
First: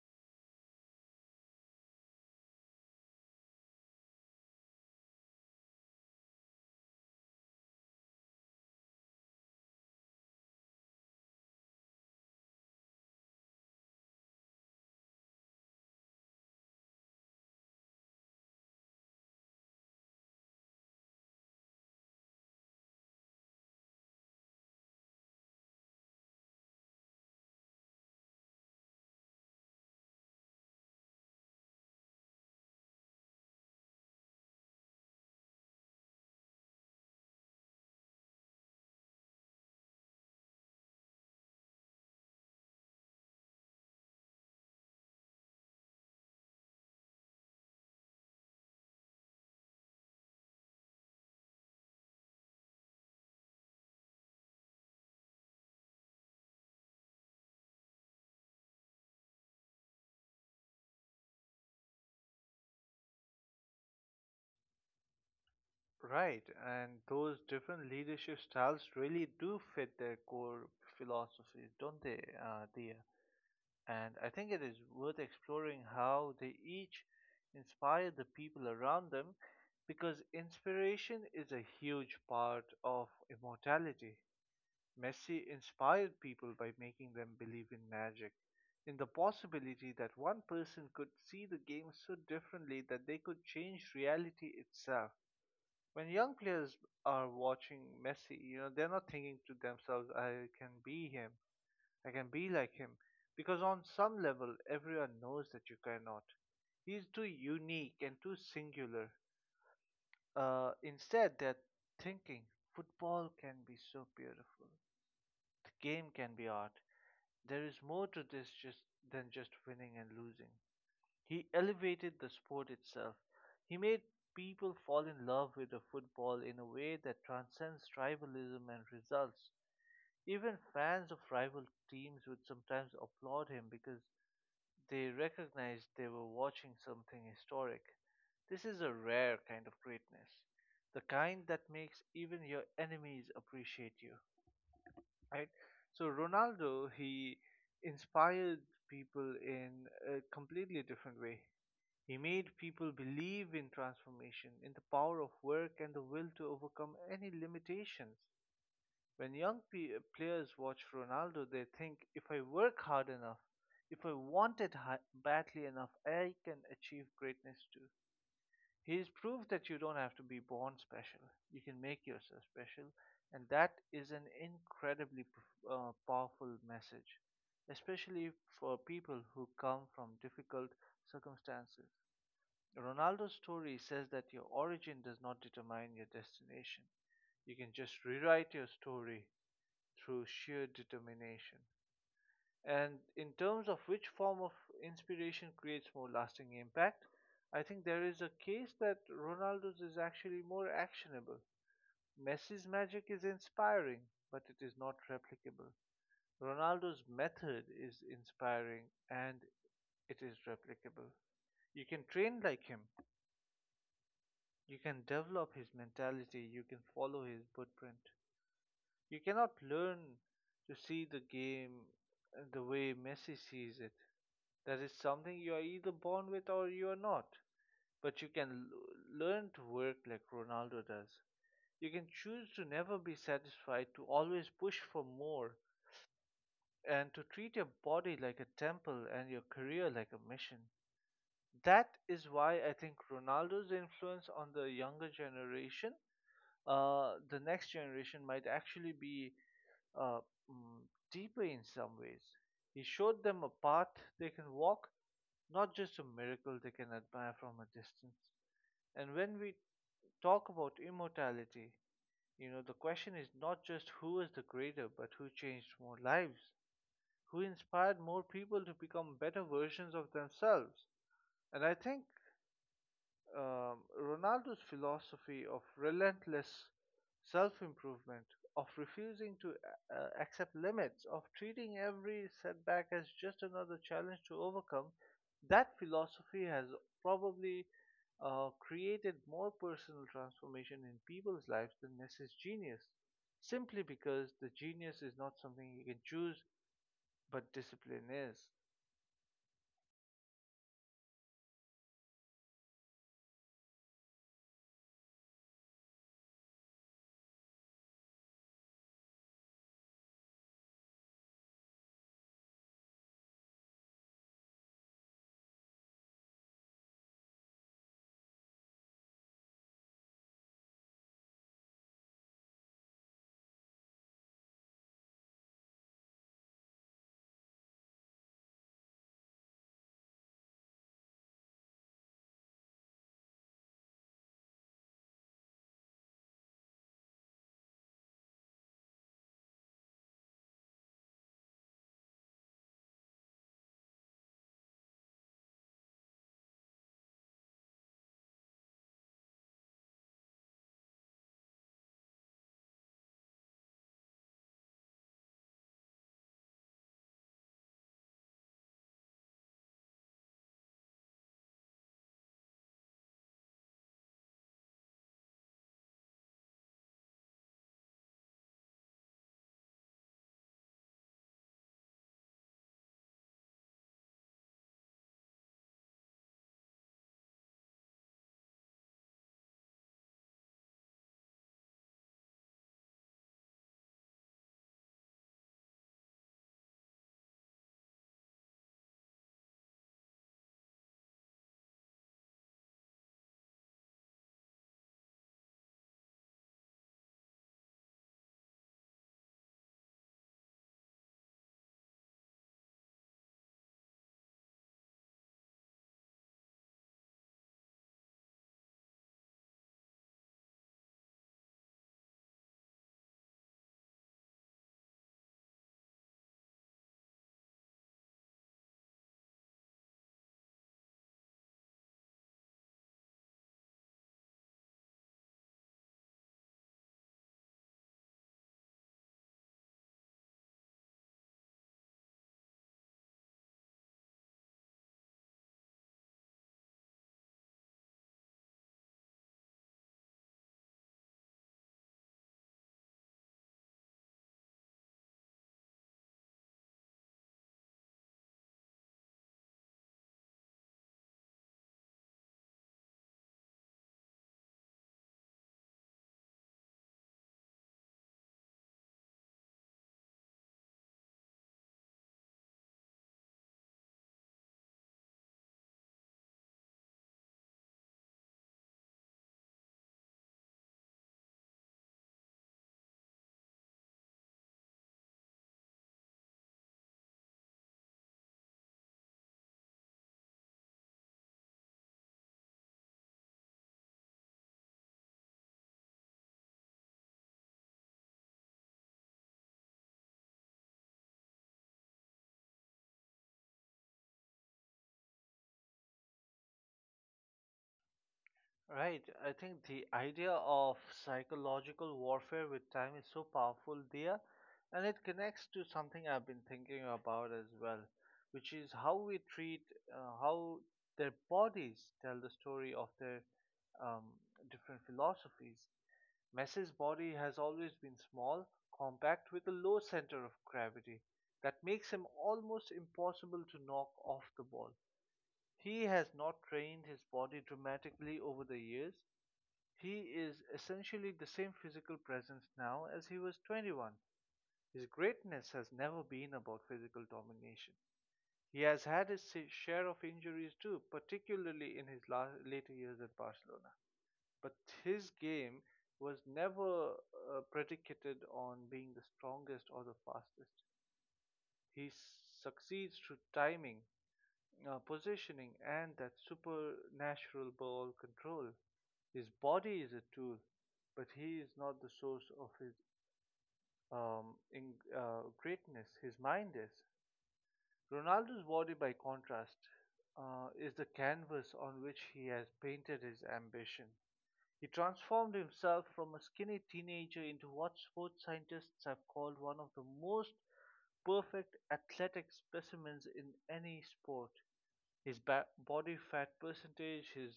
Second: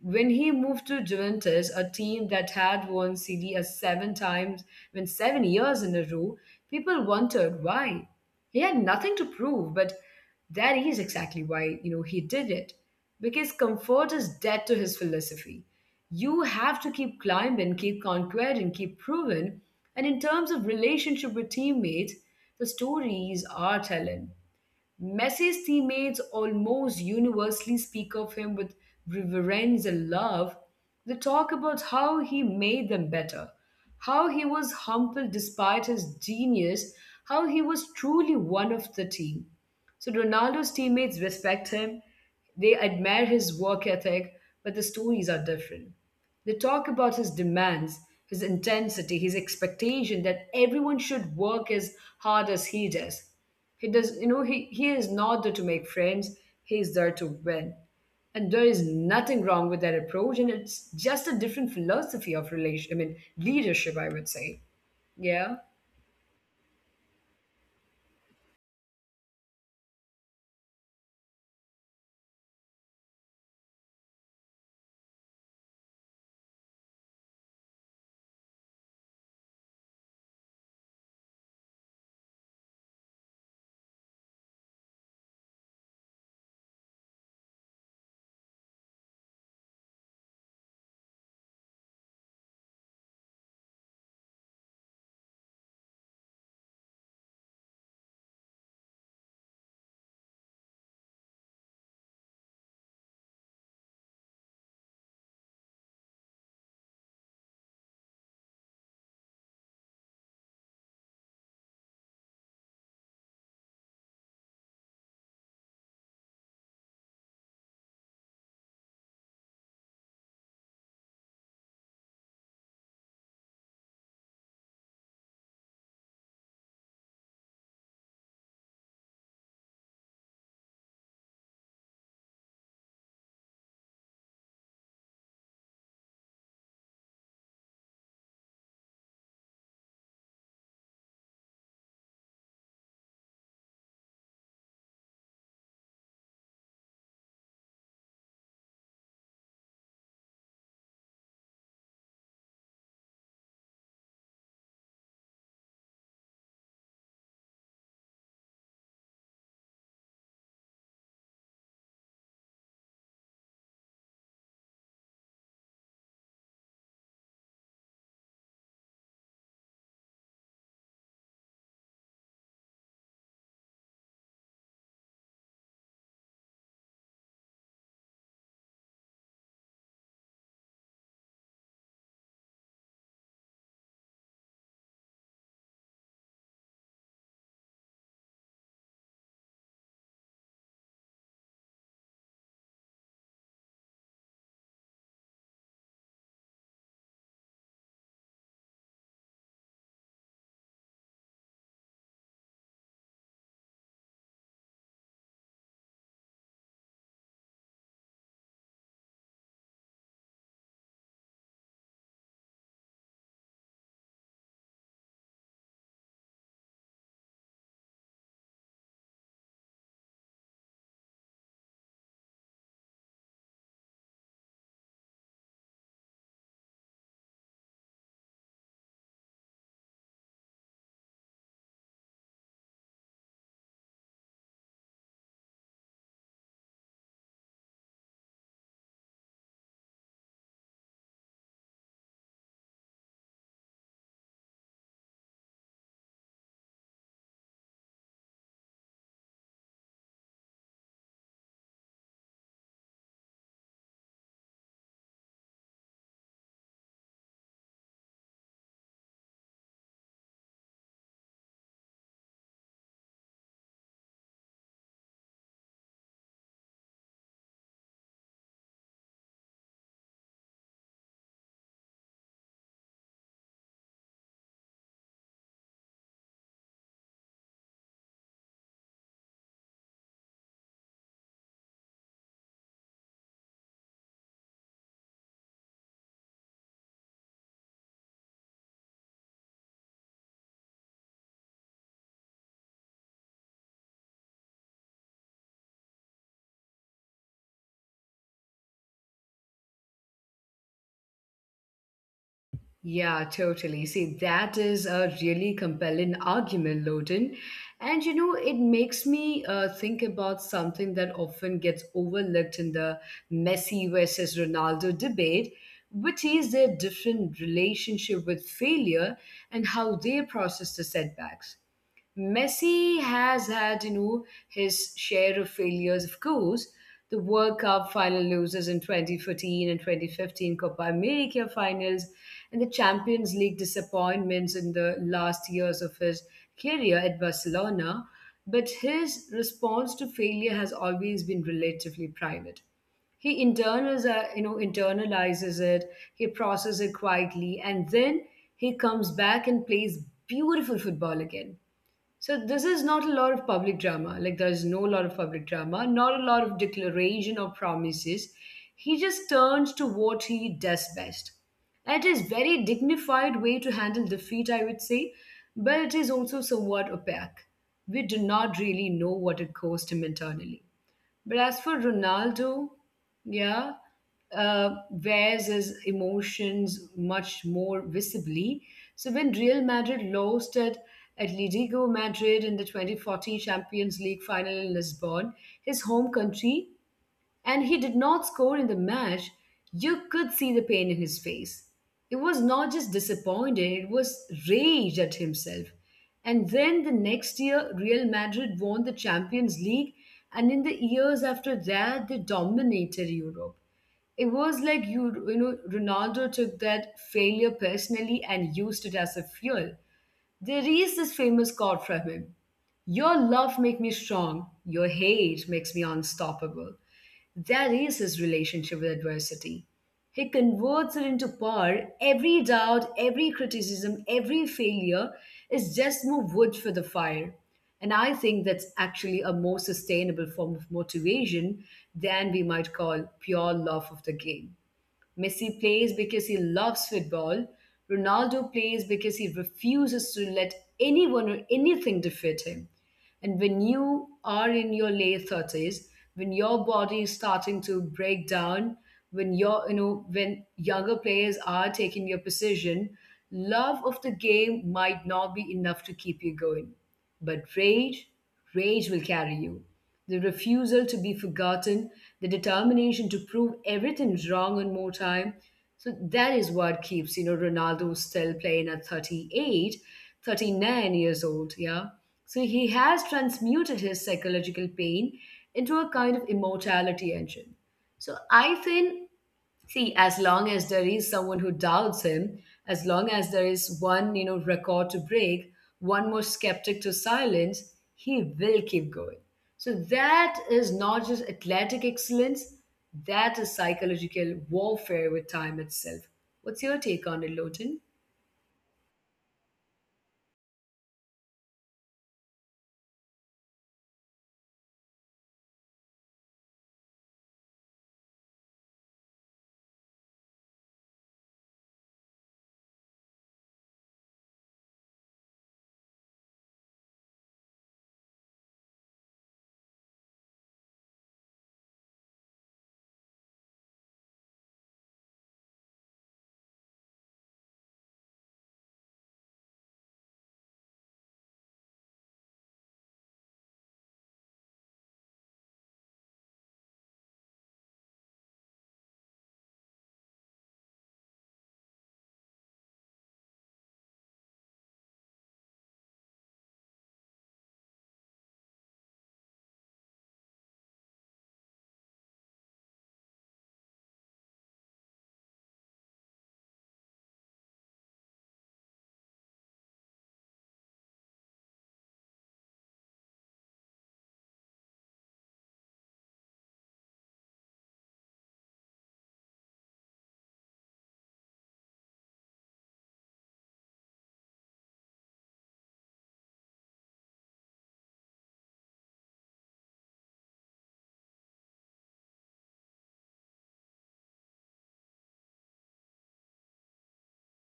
Speaker 1: when he moved to Juventus, a team that had won Serie A seven times, when seven years in a row, people wondered why. He had nothing to prove, but that is exactly why you know he did it, because comfort is dead to his philosophy. You have to keep climbing, keep conquering, keep proving. And in terms of relationship with teammates, the stories are telling. Messi's teammates almost universally speak of him with reverence and love. They talk about how he made them better, how he was humble despite his genius, how he was truly one of the team. So Ronaldo's teammates respect him, they admire his work ethic, but the stories are different. They talk about his demands, his intensity, his expectation that everyone should work as hard as he does. He does, you know, he, he is not there to make friends, he is there to win. And there is nothing wrong with that approach, and it's just a different philosophy of relation, I mean, leadership, I would say. Yeah.
Speaker 2: Right, and those different leadership styles really do fit their core philosophies, don't they, uh, Dia? And I think it is worth exploring how they each inspire the people around them because inspiration is a huge part of immortality. Messi inspired people by making them believe in magic, in the possibility that one person could see the game so differently that they could change reality itself. When young players are watching Messi, you know, they're not thinking to themselves, I can be him. I can be like him, because on some level everyone knows that you cannot. He is too unique and too singular. Uh, instead, they're thinking football can be so beautiful. The game can be art. There is more to this just than just winning and losing. He elevated the sport itself. He made people fall in love with the football in a way that transcends tribalism and results. Even fans of rival teams would sometimes applaud him because they recognized they were watching something historic. This is a rare kind of greatness, the kind that makes even your enemies appreciate you, right? So Ronaldo, he inspired people in a completely different way. He made people believe in transformation, in the power of work and the will to overcome any limitations. When young pe- uh, players watch Ronaldo, they think if I work hard enough, if I want it hi- badly enough, I can achieve greatness too. He's proved that you don't have to be born special. You can make yourself special, and that is an incredibly p- uh, powerful message, especially for people who come from difficult circumstances. Ronaldo's story says that your origin does not determine your destination. You can just rewrite your story through sheer determination. And in terms of which form of inspiration creates more lasting impact, I think there is a case that Ronaldo's is actually more actionable. Messi's magic is inspiring, but it is not replicable. Ronaldo's method is inspiring and it is replicable. You can train like him, you can develop his mentality, you can follow his footprint. You cannot learn to see the game, uh, the way Messi sees it. That is something you are either born with or you are not. But you can l- learn to work like Ronaldo does. You can choose to never be satisfied, to always push for more, and to treat your body like a temple and your career like a mission. That is why I think Ronaldo's influence on the younger generation, uh, the next generation, might actually be uh, mm, deeper in some ways. He showed them a path they can walk, not just a miracle they can admire from a distance. And when we talk about immortality, you know, the question is not just who is the greater, but who changed more lives, who inspired more people to become better versions of themselves. And I think, um, Ronaldo's philosophy of relentless self improvement, of refusing to uh, uh, accept limits, of treating every setback as just another challenge to overcome, that philosophy has probably uh, created more personal transformation in people's lives than Messi's genius, simply because the genius is not something you can choose, but discipline is.
Speaker 1: Yeah, totally. See, that is a really compelling argument, Loden. And you know, it makes me uh, think about something that often gets overlooked in the Messi versus Ronaldo debate, which is their different relationship with failure and how they process the setbacks. Messi has had, you know, his share of failures, of course. The World Cup final losers in twenty fourteen and twenty fifteen Copa America finals, and the Champions League disappointments in the last years of his career at Barcelona. But his response to failure has always been relatively private. He internals uh, you know internalizes it, he processes it quietly, and then he comes back and plays beautiful football again. So this is not a lot of public drama. Like there's no lot of public drama, not a lot of declaration or promises. He just turns to what he does best. And it is very dignified way to handle defeat, I would say, but it is also somewhat opaque. We do not really know what it cost him internally. But as for Ronaldo, yeah, uh, wears his emotions much more visibly. So when Real Madrid lost at Atletico Madrid in the twenty fourteen Champions League final in Lisbon, his home country, and he did not score in the match, you could see the pain in his face. It was not just disappointing, it was rage at himself. And then the next year, Real Madrid won the Champions League, and in the years after that, they dominated Europe. It was like you, you know, Ronaldo took that failure personally and used it as a fuel. There is this famous quote from him: "Your love make me strong, your hate makes me unstoppable." That is his relationship with adversity. He converts it into power. Every doubt, every criticism, every failure is just more wood for the fire. And I think that's actually a more sustainable form of motivation than we might call pure love of the game. Messi plays because he loves football. Ronaldo plays because he refuses to let anyone or anything defeat him. And when you are in your late thirties, when your body is starting to break down, when you're, you know, when younger players are taking your position, love of the game might not be enough to keep you going. But rage, rage will carry you. The refusal to be forgotten, the determination to prove everything's wrong one more time. So that is what keeps, you know, Ronaldo still playing at thirty eight, thirty nine years old, yeah. So he has transmuted his psychological pain into a kind of immortality engine. So I think See, As long as there is someone who doubts him, as long as there is one, you know, record to break, one more skeptic to silence, he will keep going. So that is not just athletic excellence, that is psychological warfare with time itself. What's your take on it, Lotan?
Speaker 2: Right. I think the idea of psychological warfare with time is so powerful there, and it connects to something I've been thinking about as well, which is how we treat uh, how their bodies tell the story of their um, different philosophies. Messi's body has always been small, compact, with a low center of gravity that makes him almost impossible to knock off the ball. He has not trained his body dramatically over the years. He is essentially the same physical presence now as he was twenty-one. His greatness has never been about physical domination. He has had his si-, share of injuries too, particularly in his later years at Barcelona. But his game was never uh, predicated on being the strongest or the fastest. He succeeds through timing, uh, positioning, and that supernatural ball control. His body is a tool, but he is not the source of his um, in, uh, greatness. His mind is. Ronaldo's body, by contrast, uh, is the canvas on which he has painted his ambition. He transformed himself from a skinny teenager into what sports scientists have called one of the most perfect athletic specimens in any sport. His ba- body fat percentage, his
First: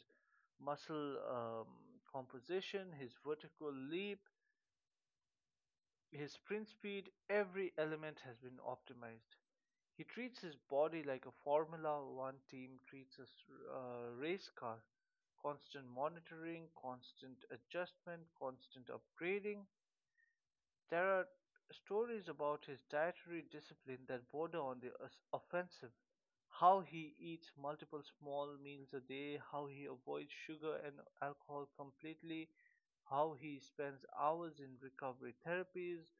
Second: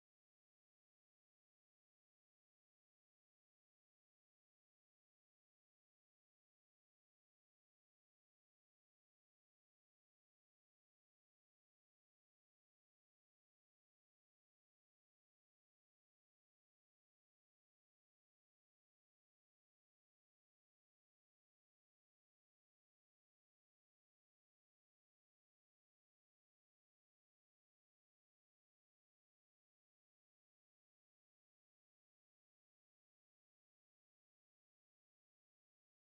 Speaker 2: muscle um, composition, his vertical leap, his sprint speed, every element has been optimized. He treats his body like a Formula One team treats a uh, race car. Constant monitoring, constant adjustment, constant upgrading. There are stories about his dietary discipline that border on the os- offensive. How he eats multiple small meals a day, how he avoids sugar and alcohol completely, how he spends hours in recovery therapies.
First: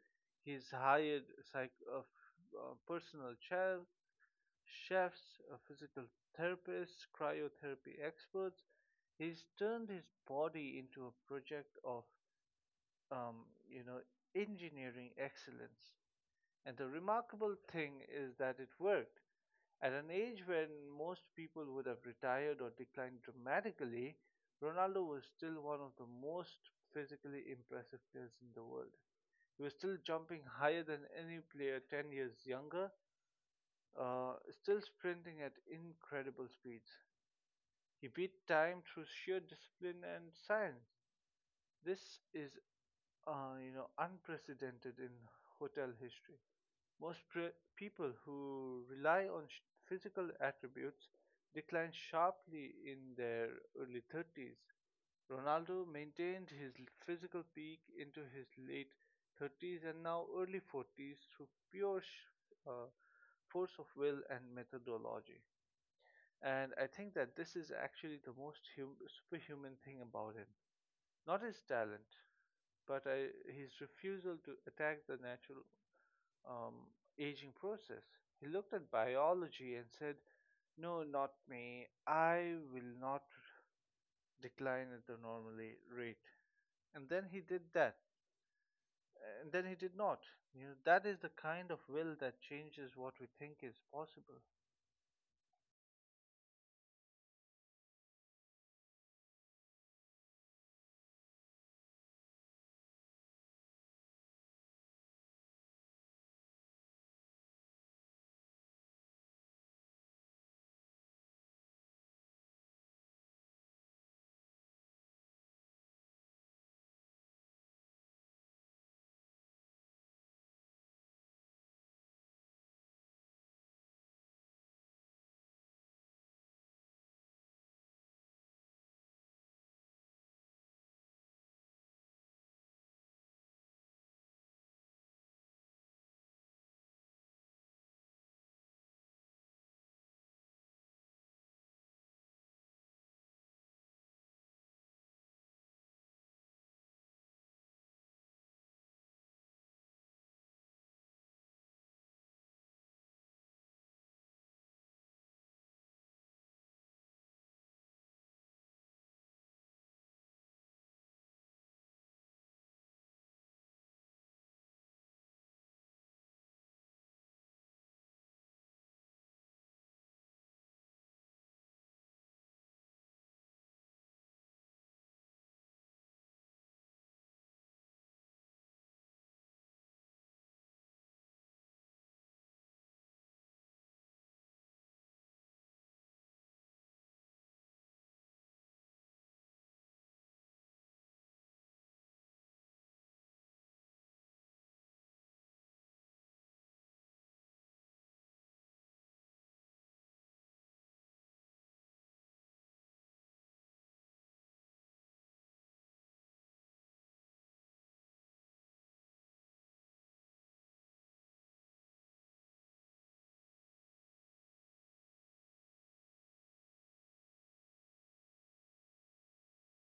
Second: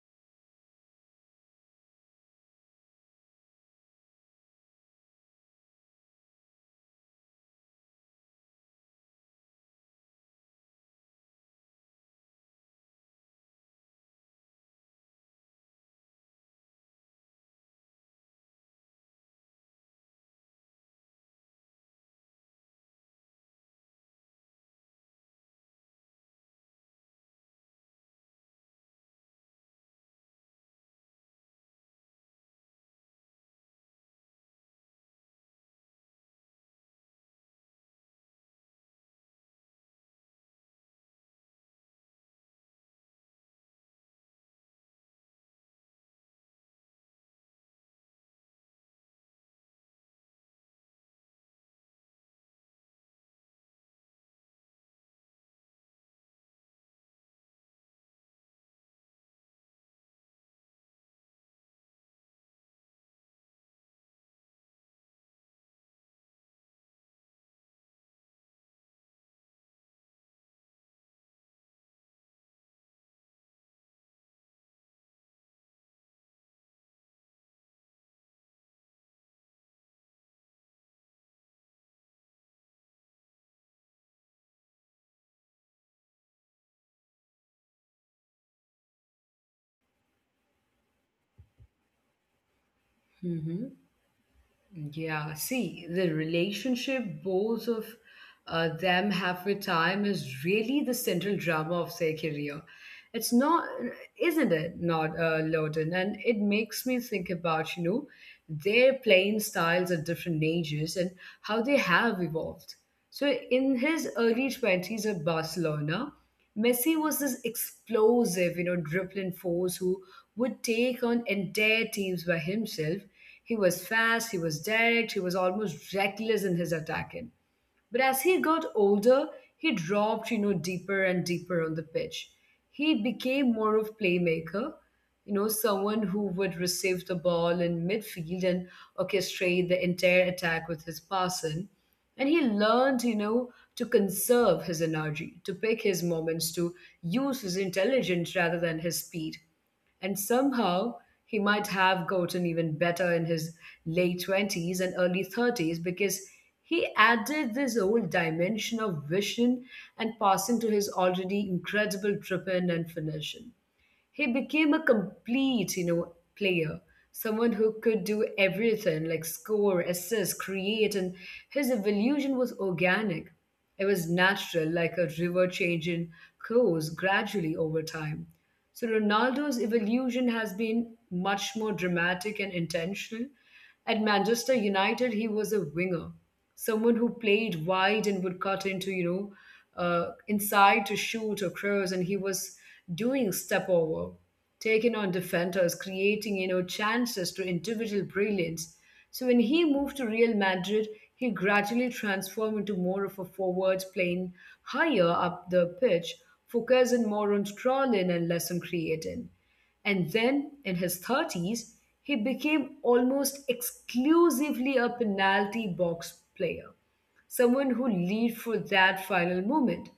Speaker 2: He's hired psych- uh, f- uh, personal chef, chefs, uh, physical therapists, cryotherapy experts. He's turned his body into a project of um, you know, engineering excellence. And the remarkable thing is that it worked. At an age when most people would have retired or declined dramatically, Ronaldo was still one of the most physically impressive players in the world. He was still jumping higher than any player ten years younger, uh, still sprinting at incredible speeds. He beat time through sheer discipline and science. This is uh, you know unprecedented in hotel history. Most pre- people who rely on sh- physical attributes decline sharply in their early thirties. Ronaldo maintained his l- physical peak into his late thirties and now early forties through pure sh- uh, force of will and methodology. And I think that this is actually the most hum- superhuman thing about him. Not his talent, but I, his refusal to attack the natural um, aging process. He looked at biology and said, "No, not me. I will not decline at the normal rate." And then he did that. And then he did not. You know, that is the kind of will that changes what we think is possible.
Speaker 1: Yeah, see, the relationship both of uh, them have with time is really the central drama of their career. It's not, Isn't it, Not uh, Loden? And it makes me think about, you know, their playing styles at different ages and how they have evolved. So in his early twenties at Barcelona, Messi was this explosive, you know, dribbling force who would take on entire teams by himself. He was fast, he was direct, he was almost reckless in his attacking. But as he got older, he dropped, you know, deeper and deeper on the pitch. He became more of playmaker, you know, someone who would receive the ball in midfield and orchestrate the entire attack with his passing. And he learned, you know, to conserve his energy, to pick his moments, to use his intelligence rather than his speed. And somehow he might have gotten even better in his late twenties and early thirties because he added this whole dimension of vision and passing to his already incredible dripping and finishing. He became a complete, you know, player, someone who could do everything like score, assist, create, and his evolution was organic. It was natural, like a river changing course gradually over time. So Ronaldo's evolution has been much more dramatic and intentional. At Manchester United, he was a winger, someone who played wide and would cut into, you know, uh, inside to shoot or cross, and he was doing step over, taking on defenders, creating, you know, chances to individual brilliance. So when he moved to Real Madrid, he gradually transformed into more of a forward playing higher up the pitch, focusing more on trolling and less on creating. And then in his thirties, he became almost exclusively a penalty box player, someone who lived for that final moment,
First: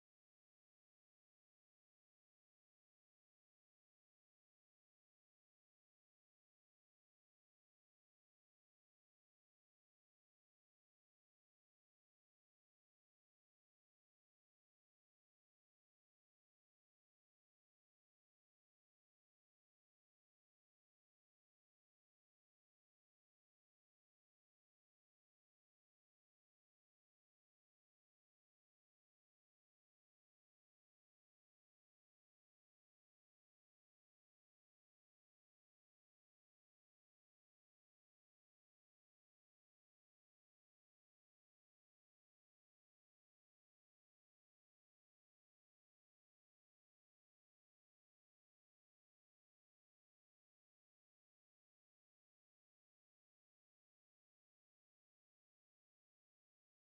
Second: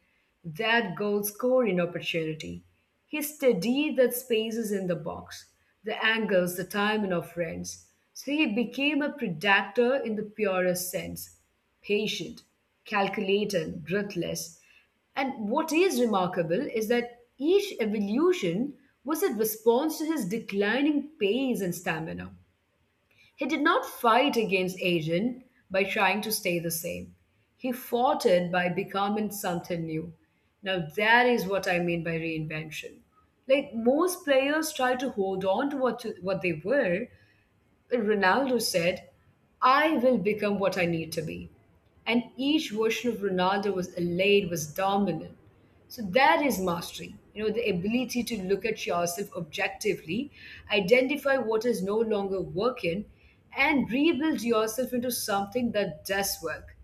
Speaker 1: that goal scoring opportunity. He studied the spaces in the box, the angles, the timing of runs. So he became a predator in the purest sense, patient, calculated, ruthless. And what is remarkable is that each evolution was a response to his declining pace and stamina. He did not fight against aging by trying to stay the same. He fought it by becoming something new. Now, that is what I mean by reinvention. Like, most players try to hold on to what, to what they were. Ronaldo said, I will become what I need to be. And each version of Ronaldo was elate, was dominant. So that is mastery. You know, the ability to look at yourself objectively, identify what is no longer working, and rebuild yourself into something that does work.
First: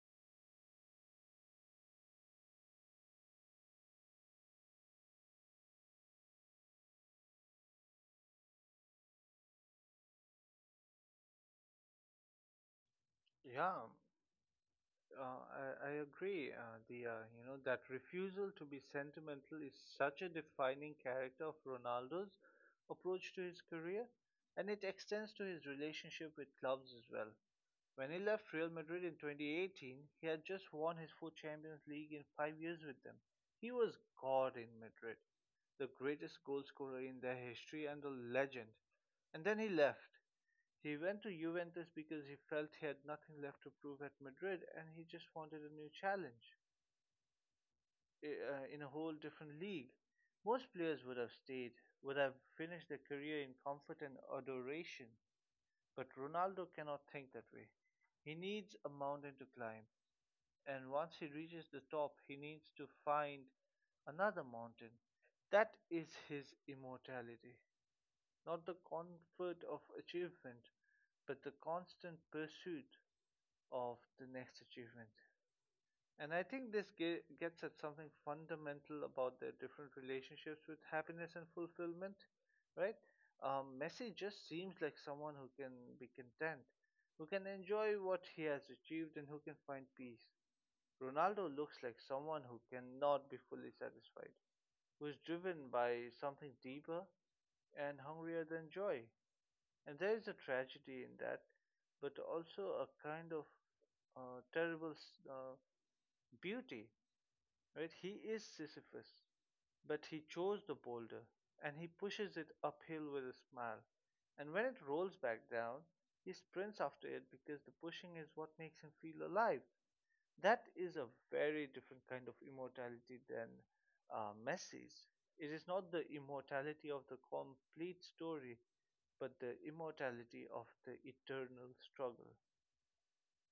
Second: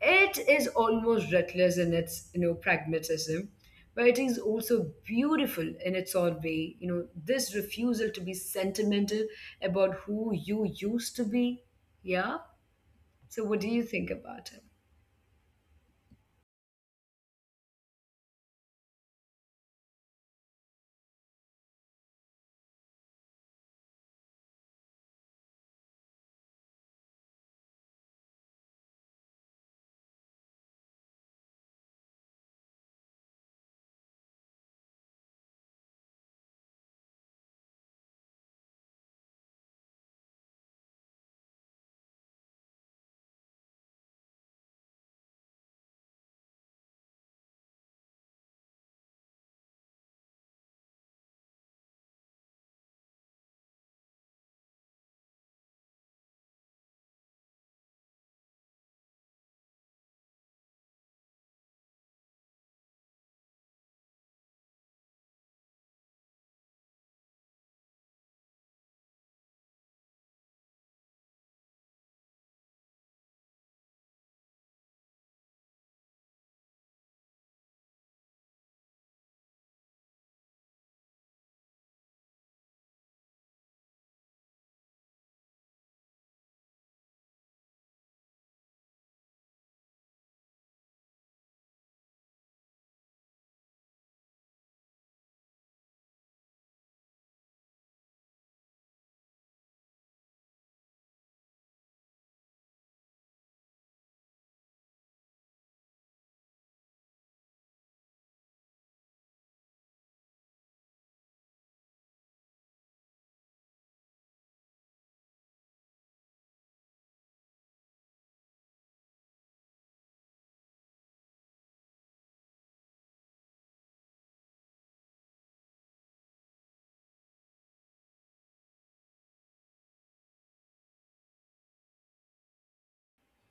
Speaker 1: It is almost reckless in its, you know, pragmatism, but it is also beautiful in its own way, you know, this refusal to be sentimental about who you used to be. Yeah. So what do you
Speaker 2: Yeah.
Speaker 1: think about it?
Speaker 2: Uh, I, I agree, uh, Dia. You know, that refusal to be sentimental is such a defining character of Ronaldo's approach to his career, and it extends to his relationship with clubs as well. When he left Real Madrid in twenty eighteen, he had just won his fourth Champions League in five years with them. He was God in Madrid, the greatest goalscorer in their history and a legend. And then he left. He went to Juventus because he felt he had nothing left to prove at Madrid, and he just wanted a new challenge eh, uh, in a whole different league. Most players would have stayed, would have finished their career in comfort and adoration, but Ronaldo cannot think that way. He needs a mountain to climb, and once he reaches the top, he needs to find another mountain. That is his immortality, not the comfort of achievement, but the constant pursuit of the next achievement. And I think this ge- gets at something fundamental about their different relationships with happiness and fulfillment, right? Um, Messi just seems like someone who can be content, who can enjoy what he has achieved, and who can find peace. Ronaldo looks like someone who cannot be fully satisfied, who is driven by something deeper and hungrier than joy. And there is a tragedy in that, but also a kind of uh, terrible s- uh, beauty, right? He is Sisyphus, but he chose the boulder and he pushes it uphill with a smile. And when it rolls back down, he sprints after it because the pushing is what makes him feel alive. That is a very different kind of immortality than uh, Messi's. It is not the immortality of the complete story, but the immortality of the eternal struggle.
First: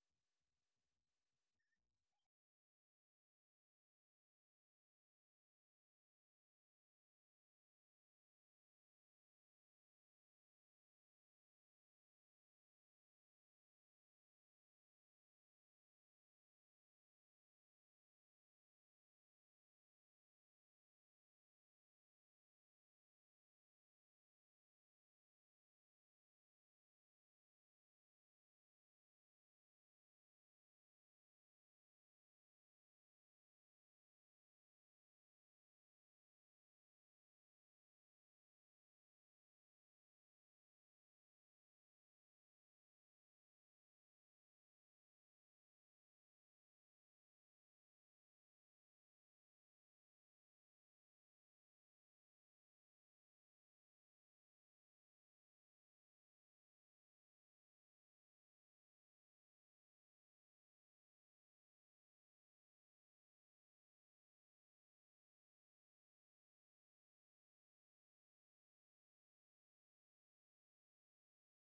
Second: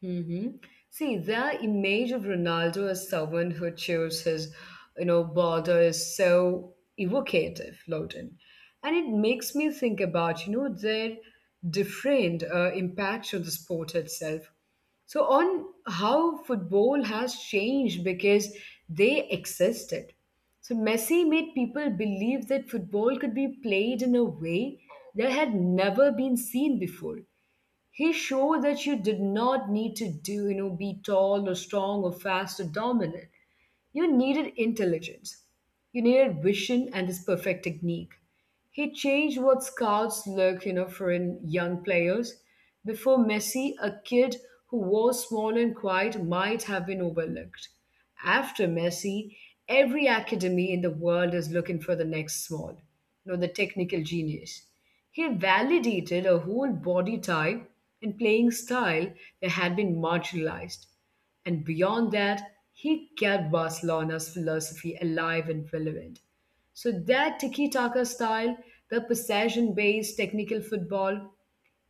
Speaker 1: Hmm. See, their image of Ronaldo as someone who chews his, you know, border is so evocative, Loden. And it makes me think about, you know, their different uh, impact on the sport itself. So on how football has changed because they existed. So Messi made people believe that football could be played in a way that had never been seen before. He showed that you did not need to do, you know, be tall or strong or fast or dominant. You needed intelligence. You needed vision and this perfect technique. He changed what scouts look, you know, for in young players. Before Messi, a kid who was small and quiet might have been overlooked. After Messi, every academy in the world is looking for the next small, you know, the technical genius. He validated a whole body type and playing style that had been marginalized. And beyond that, he kept Barcelona's philosophy alive and relevant. So that tiki taka style, the possession based technical football,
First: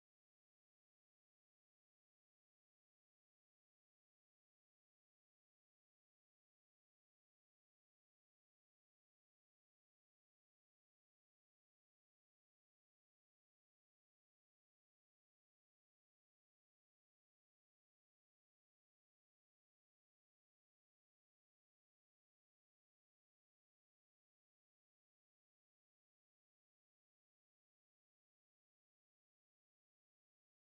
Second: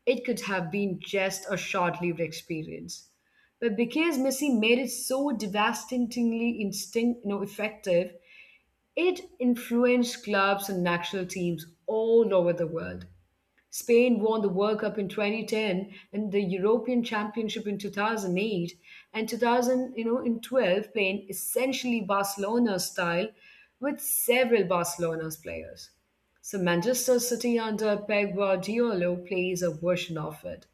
Speaker 1: it could have been just a short lived experience. But because Messi made it so devastatingly instinct, you know, effective, it influenced clubs and national teams all over the world. Spain won the World Cup in twenty ten and the European Championship in two thousand eight and two thousand, you know, in twelve playing essentially Barcelona style with several Barcelona's players. So Manchester City under Pep Guardiola plays a version of it.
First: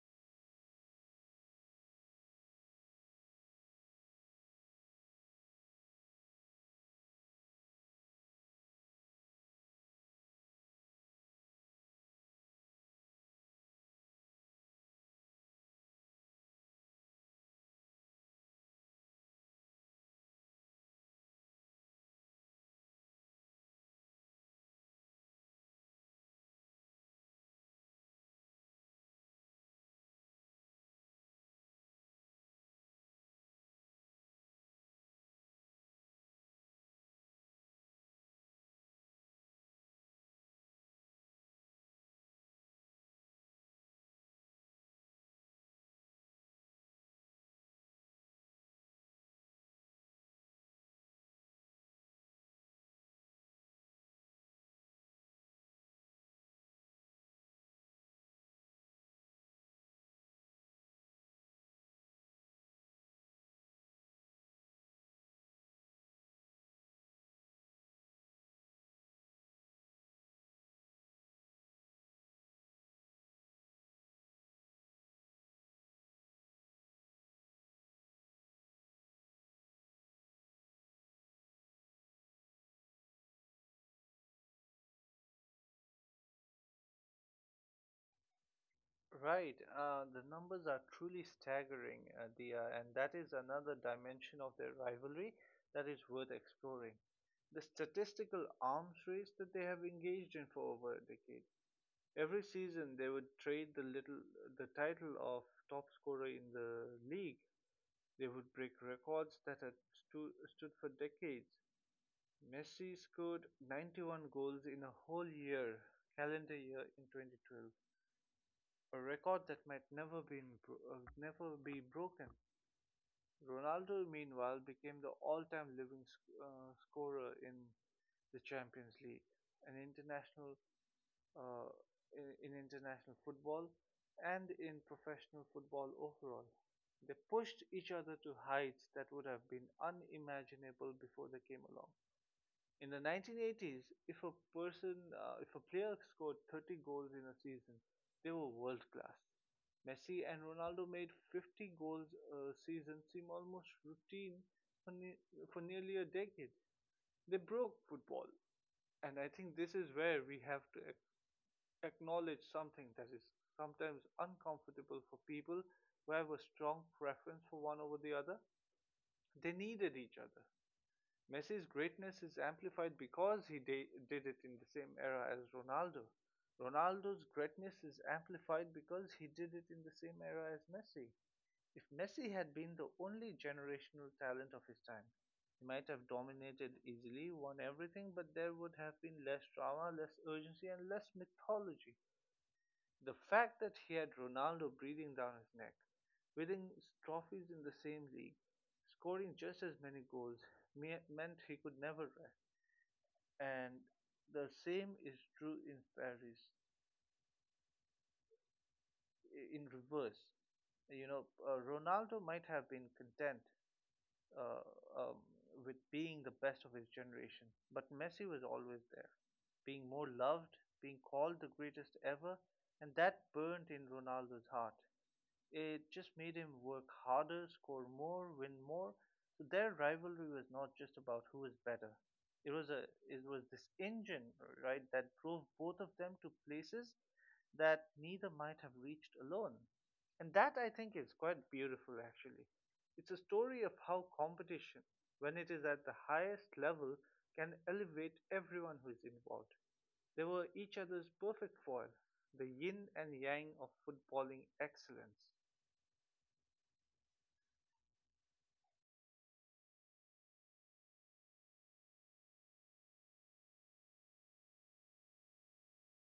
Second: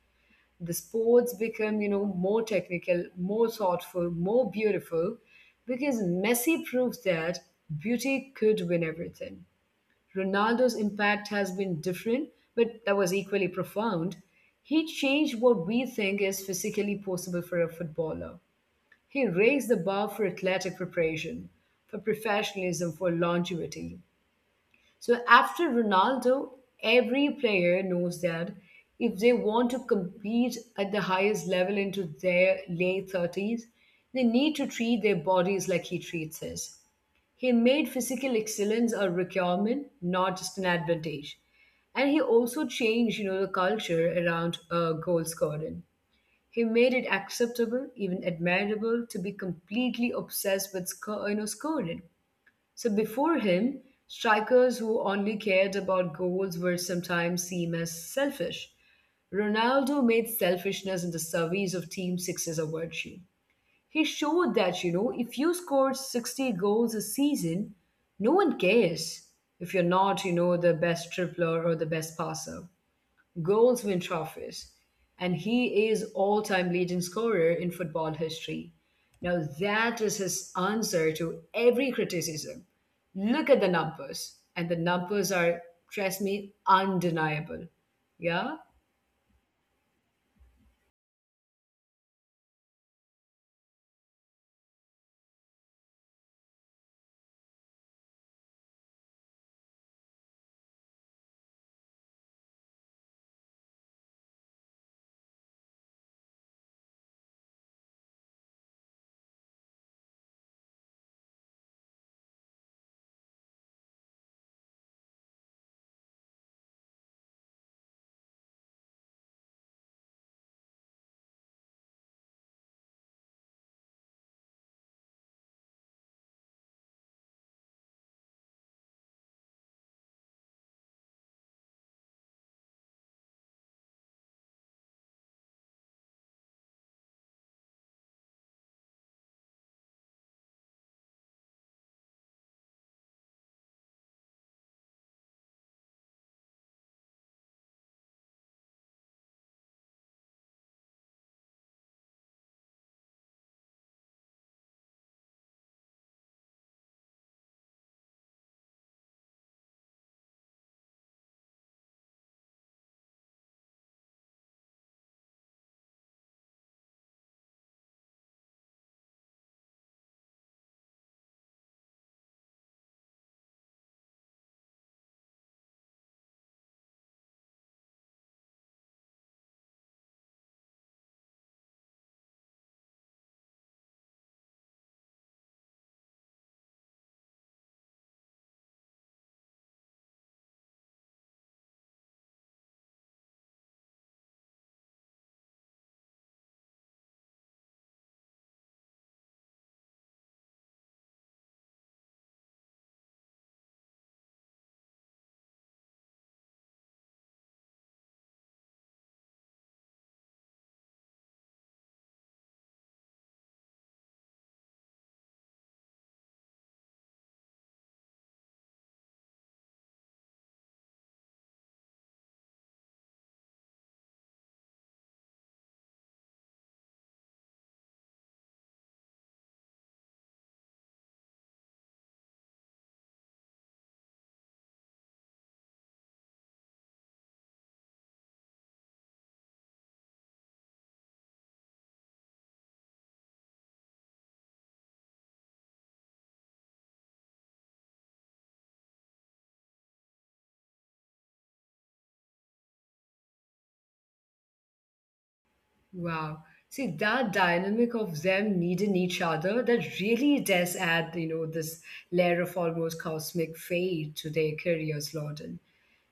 Speaker 1: The sports become, you know, more technical, more thoughtful, more beautiful because Messi proves that beauty could win everything. Ronaldo's impact has been different, but that was equally profound. He changed what we think is physically possible for a footballer. He raised the bar for athletic preparation, for professionalism, for longevity. So after Ronaldo, every player knows that if they want to compete at the highest level into their late thirties, they need to treat their bodies like he treats his. He made physical excellence a requirement, not just an advantage. And he also changed, you know, the culture around uh, goal scoring. He made it acceptable, even admirable, to be completely obsessed with sco- you know, scoring. So before him, strikers who only cared about goals were sometimes seen as selfish. Ronaldo made selfishness in the service of team success a virtue. He showed that, you know, if you scored sixty goals a season, no one cares if you're not, you know, the best tripler or the best passer. Goals win trophies, and he is all-time leading scorer in football history. Now that is his answer to every criticism. Look at the numbers, and the numbers are, trust me, undeniable. Yeah?
Speaker 2: Right. Uh, the numbers are truly staggering, uh, Dia, and that is another dimension of their rivalry that is worth exploring. The statistical arms race that they have engaged in for over a decade, every season they would trade the little the title of top scorer in the league. They would break records that had stu- stood for decades. Messi scored ninety-one goals in a whole year, calendar year, in twenty twelve, a record that might never be bro- uh, never be broken. Ronaldo, meanwhile, became the all-time living sc- uh, scorer in the Champions League, an international uh, in, in international football and in professional football overall. They pushed each other to heights that would have been unimaginable before they came along. In the nineteen eighties, if a person, uh, if a player scored thirty goals in a season, they were world class. Messi and Ronaldo made fifty goals a season seem almost routine for, ne- for nearly a decade. They broke football, and I think this is where we have to ac- acknowledge something that is sometimes uncomfortable for people who have a strong preference for one over the other. They needed each other. Messi's greatness is amplified because he da- did it in the same era as Ronaldo. Ronaldo's greatness is amplified because he did it in the same era as Messi. If Messi had been the only generational talent of his time, he might have dominated easily, won everything, but there would have been less drama, less urgency, and less mythology. The fact that he had Ronaldo breathing down his neck, winning trophies in the same league, scoring just as many goals, me- meant he could never rest. And the same is true in Paris, in reverse. You know, uh, Ronaldo might have been content uh, um, with being the best of his generation. But Messi was always there, being more loved, being called the greatest ever, and that burnt in Ronaldo's heart. It just made him work harder, score more, win more. So their rivalry was not just about who is better, it was a it was this engine, right, that drove both of them to places that neither might have reached alone. And that, I think, is quite beautiful actually. It's a story of how competition, when it is at the highest level, can elevate everyone who is involved. They were each other's perfect foil, the yin and yang of footballing excellence.
Speaker 1: Wow. See, that dynamic of them needing each other that really does add, you know, this layer of almost cosmic fate to their careers, Lorden.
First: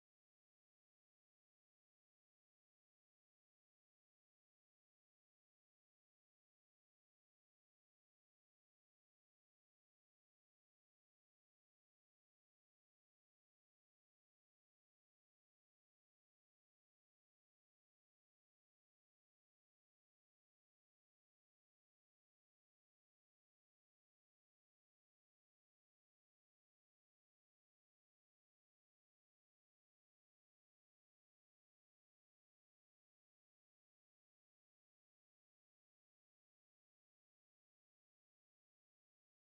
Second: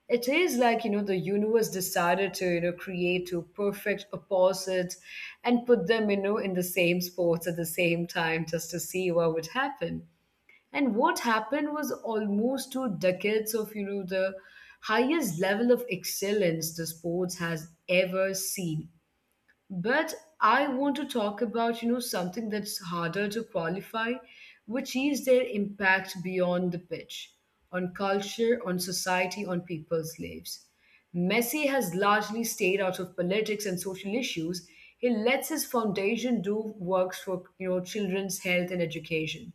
Speaker 1: It is like, you know, the universe decided to, you know, create two perfect opposites and put them, you know, in the same sports at the same time just to see what would happen. And what happened was almost two decades of, you know, the highest level of excellence the sports has ever seen. But I want to talk about, you know, something that's harder to qualify, which is their impact beyond the pitch on culture, on society, on people's lives. Messi has largely stayed out of politics and social issues. He lets his foundation do works for, you know, children's health and education.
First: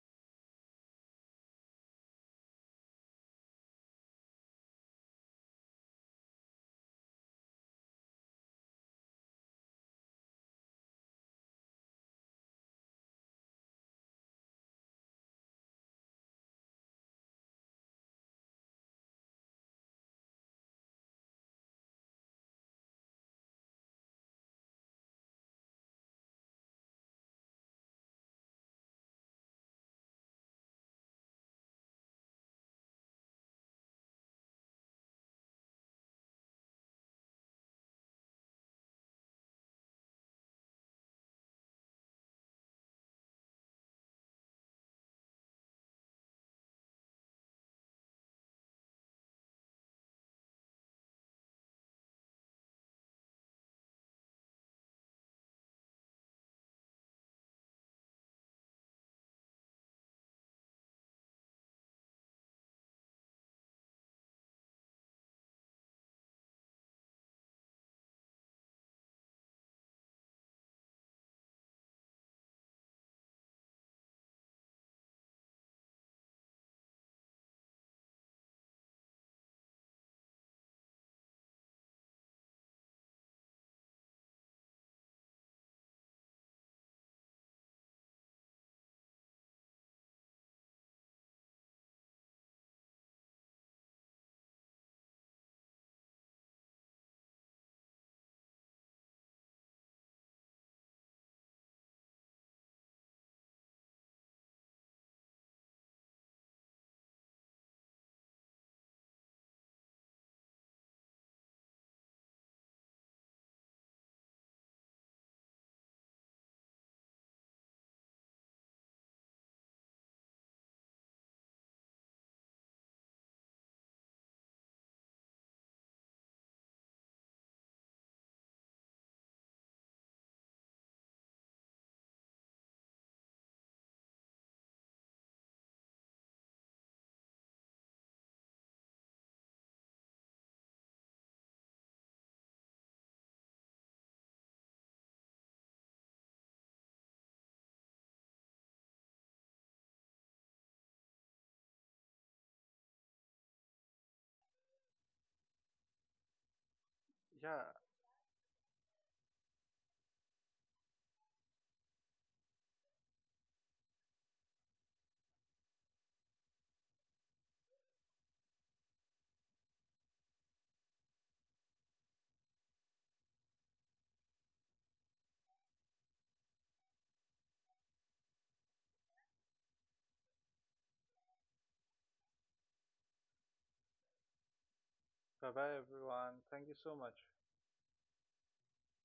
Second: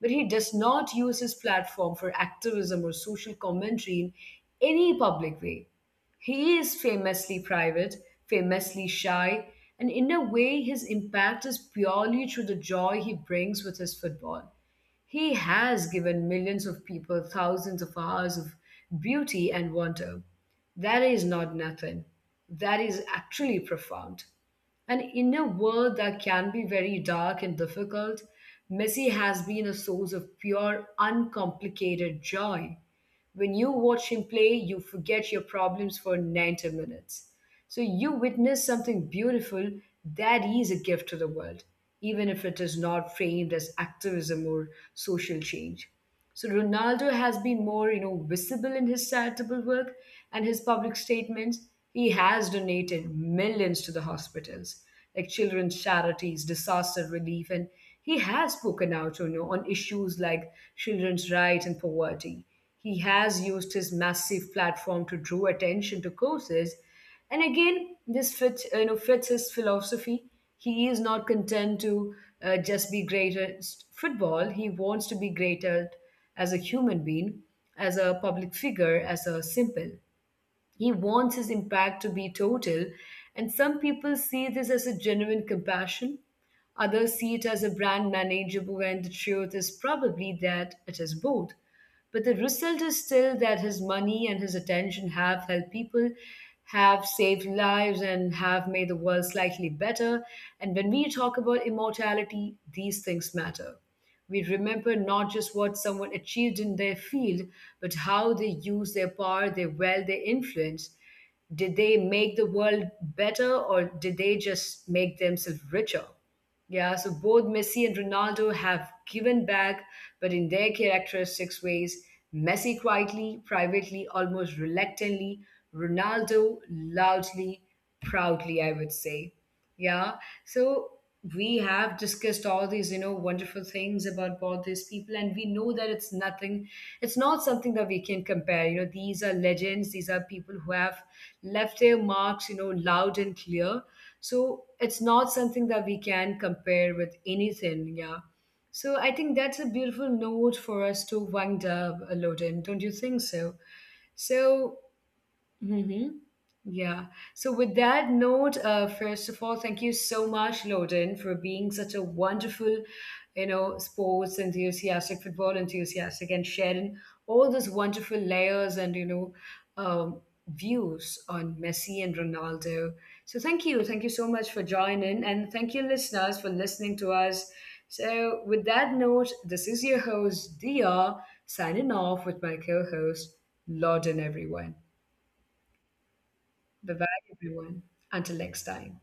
Speaker 1: But he does not use his platform for activism or social commentary in any public way. He is famously private, famously shy, and in a way, his impact is purely through the joy he brings with his football. He has given millions of people thousands of hours of beauty and wonder. That is not nothing. That is actually profound. And in a world that can be very dark and difficult, Messi has been a source of pure, uncomplicated joy. When you watch him play, you forget your problems for ninety minutes. So you witness something beautiful that is a gift to the world, even if it is not framed as activism or social change. So Ronaldo has been more, you know, visible in his charitable work and his public statements. He has donated millions to the hospitals, like children's charities, disaster relief, and he has spoken out, you know, on issues like children's rights and poverty. He has used his massive platform to draw attention to causes, and again, this fits, you know, fits his philosophy. He is not content to uh, just be great at s- football. He wants to be great at as a human being, as a public figure, as a simple. He wants his impact to be total, and some people see this as a genuine compassion. Others see it as a brand manageable, and the truth is probably that it is both. But the result is still that his money and his attention have helped people, have saved lives, and have made the world slightly better. And when we talk about immortality, these things matter. We remember not just what someone achieved in their field, but how they used their power, their wealth, their influence. Did they make the world better or did they just make themselves richer? Yeah, so both Messi and Ronaldo have given back, but in their characteristic ways. Messi quietly, privately, almost reluctantly. Ronaldo loudly, proudly, I would say. Yeah. So we have discussed all these, you know, wonderful things about both these people, and we know that it's nothing, it's not something that we can compare. You know, these are legends, these are people who have left their marks, you know, loud and clear. So it's not something that we can compare with anything, yeah. So I think that's a beautiful note for us to wind up a lot in, don't you think so? So. Mm-hmm. Yeah. So,
Speaker 2: Yeah,
Speaker 1: with that note, uh, first of all, thank you so much, Loden, for being such a wonderful, you know, sports enthusiastic, football enthusiastic, and sharing all those wonderful layers and, you know, um, views on Messi and Ronaldo. So, thank you. Thank you so much for joining. And thank you, listeners, for listening to us. So, with that note, this is your host, Dia, signing off with my co host, Loden, everyone.
Speaker 2: bye bye everyone. Thank you so
Speaker 1: Bye bye,
Speaker 2: much.
Speaker 1: everyone. Until next time.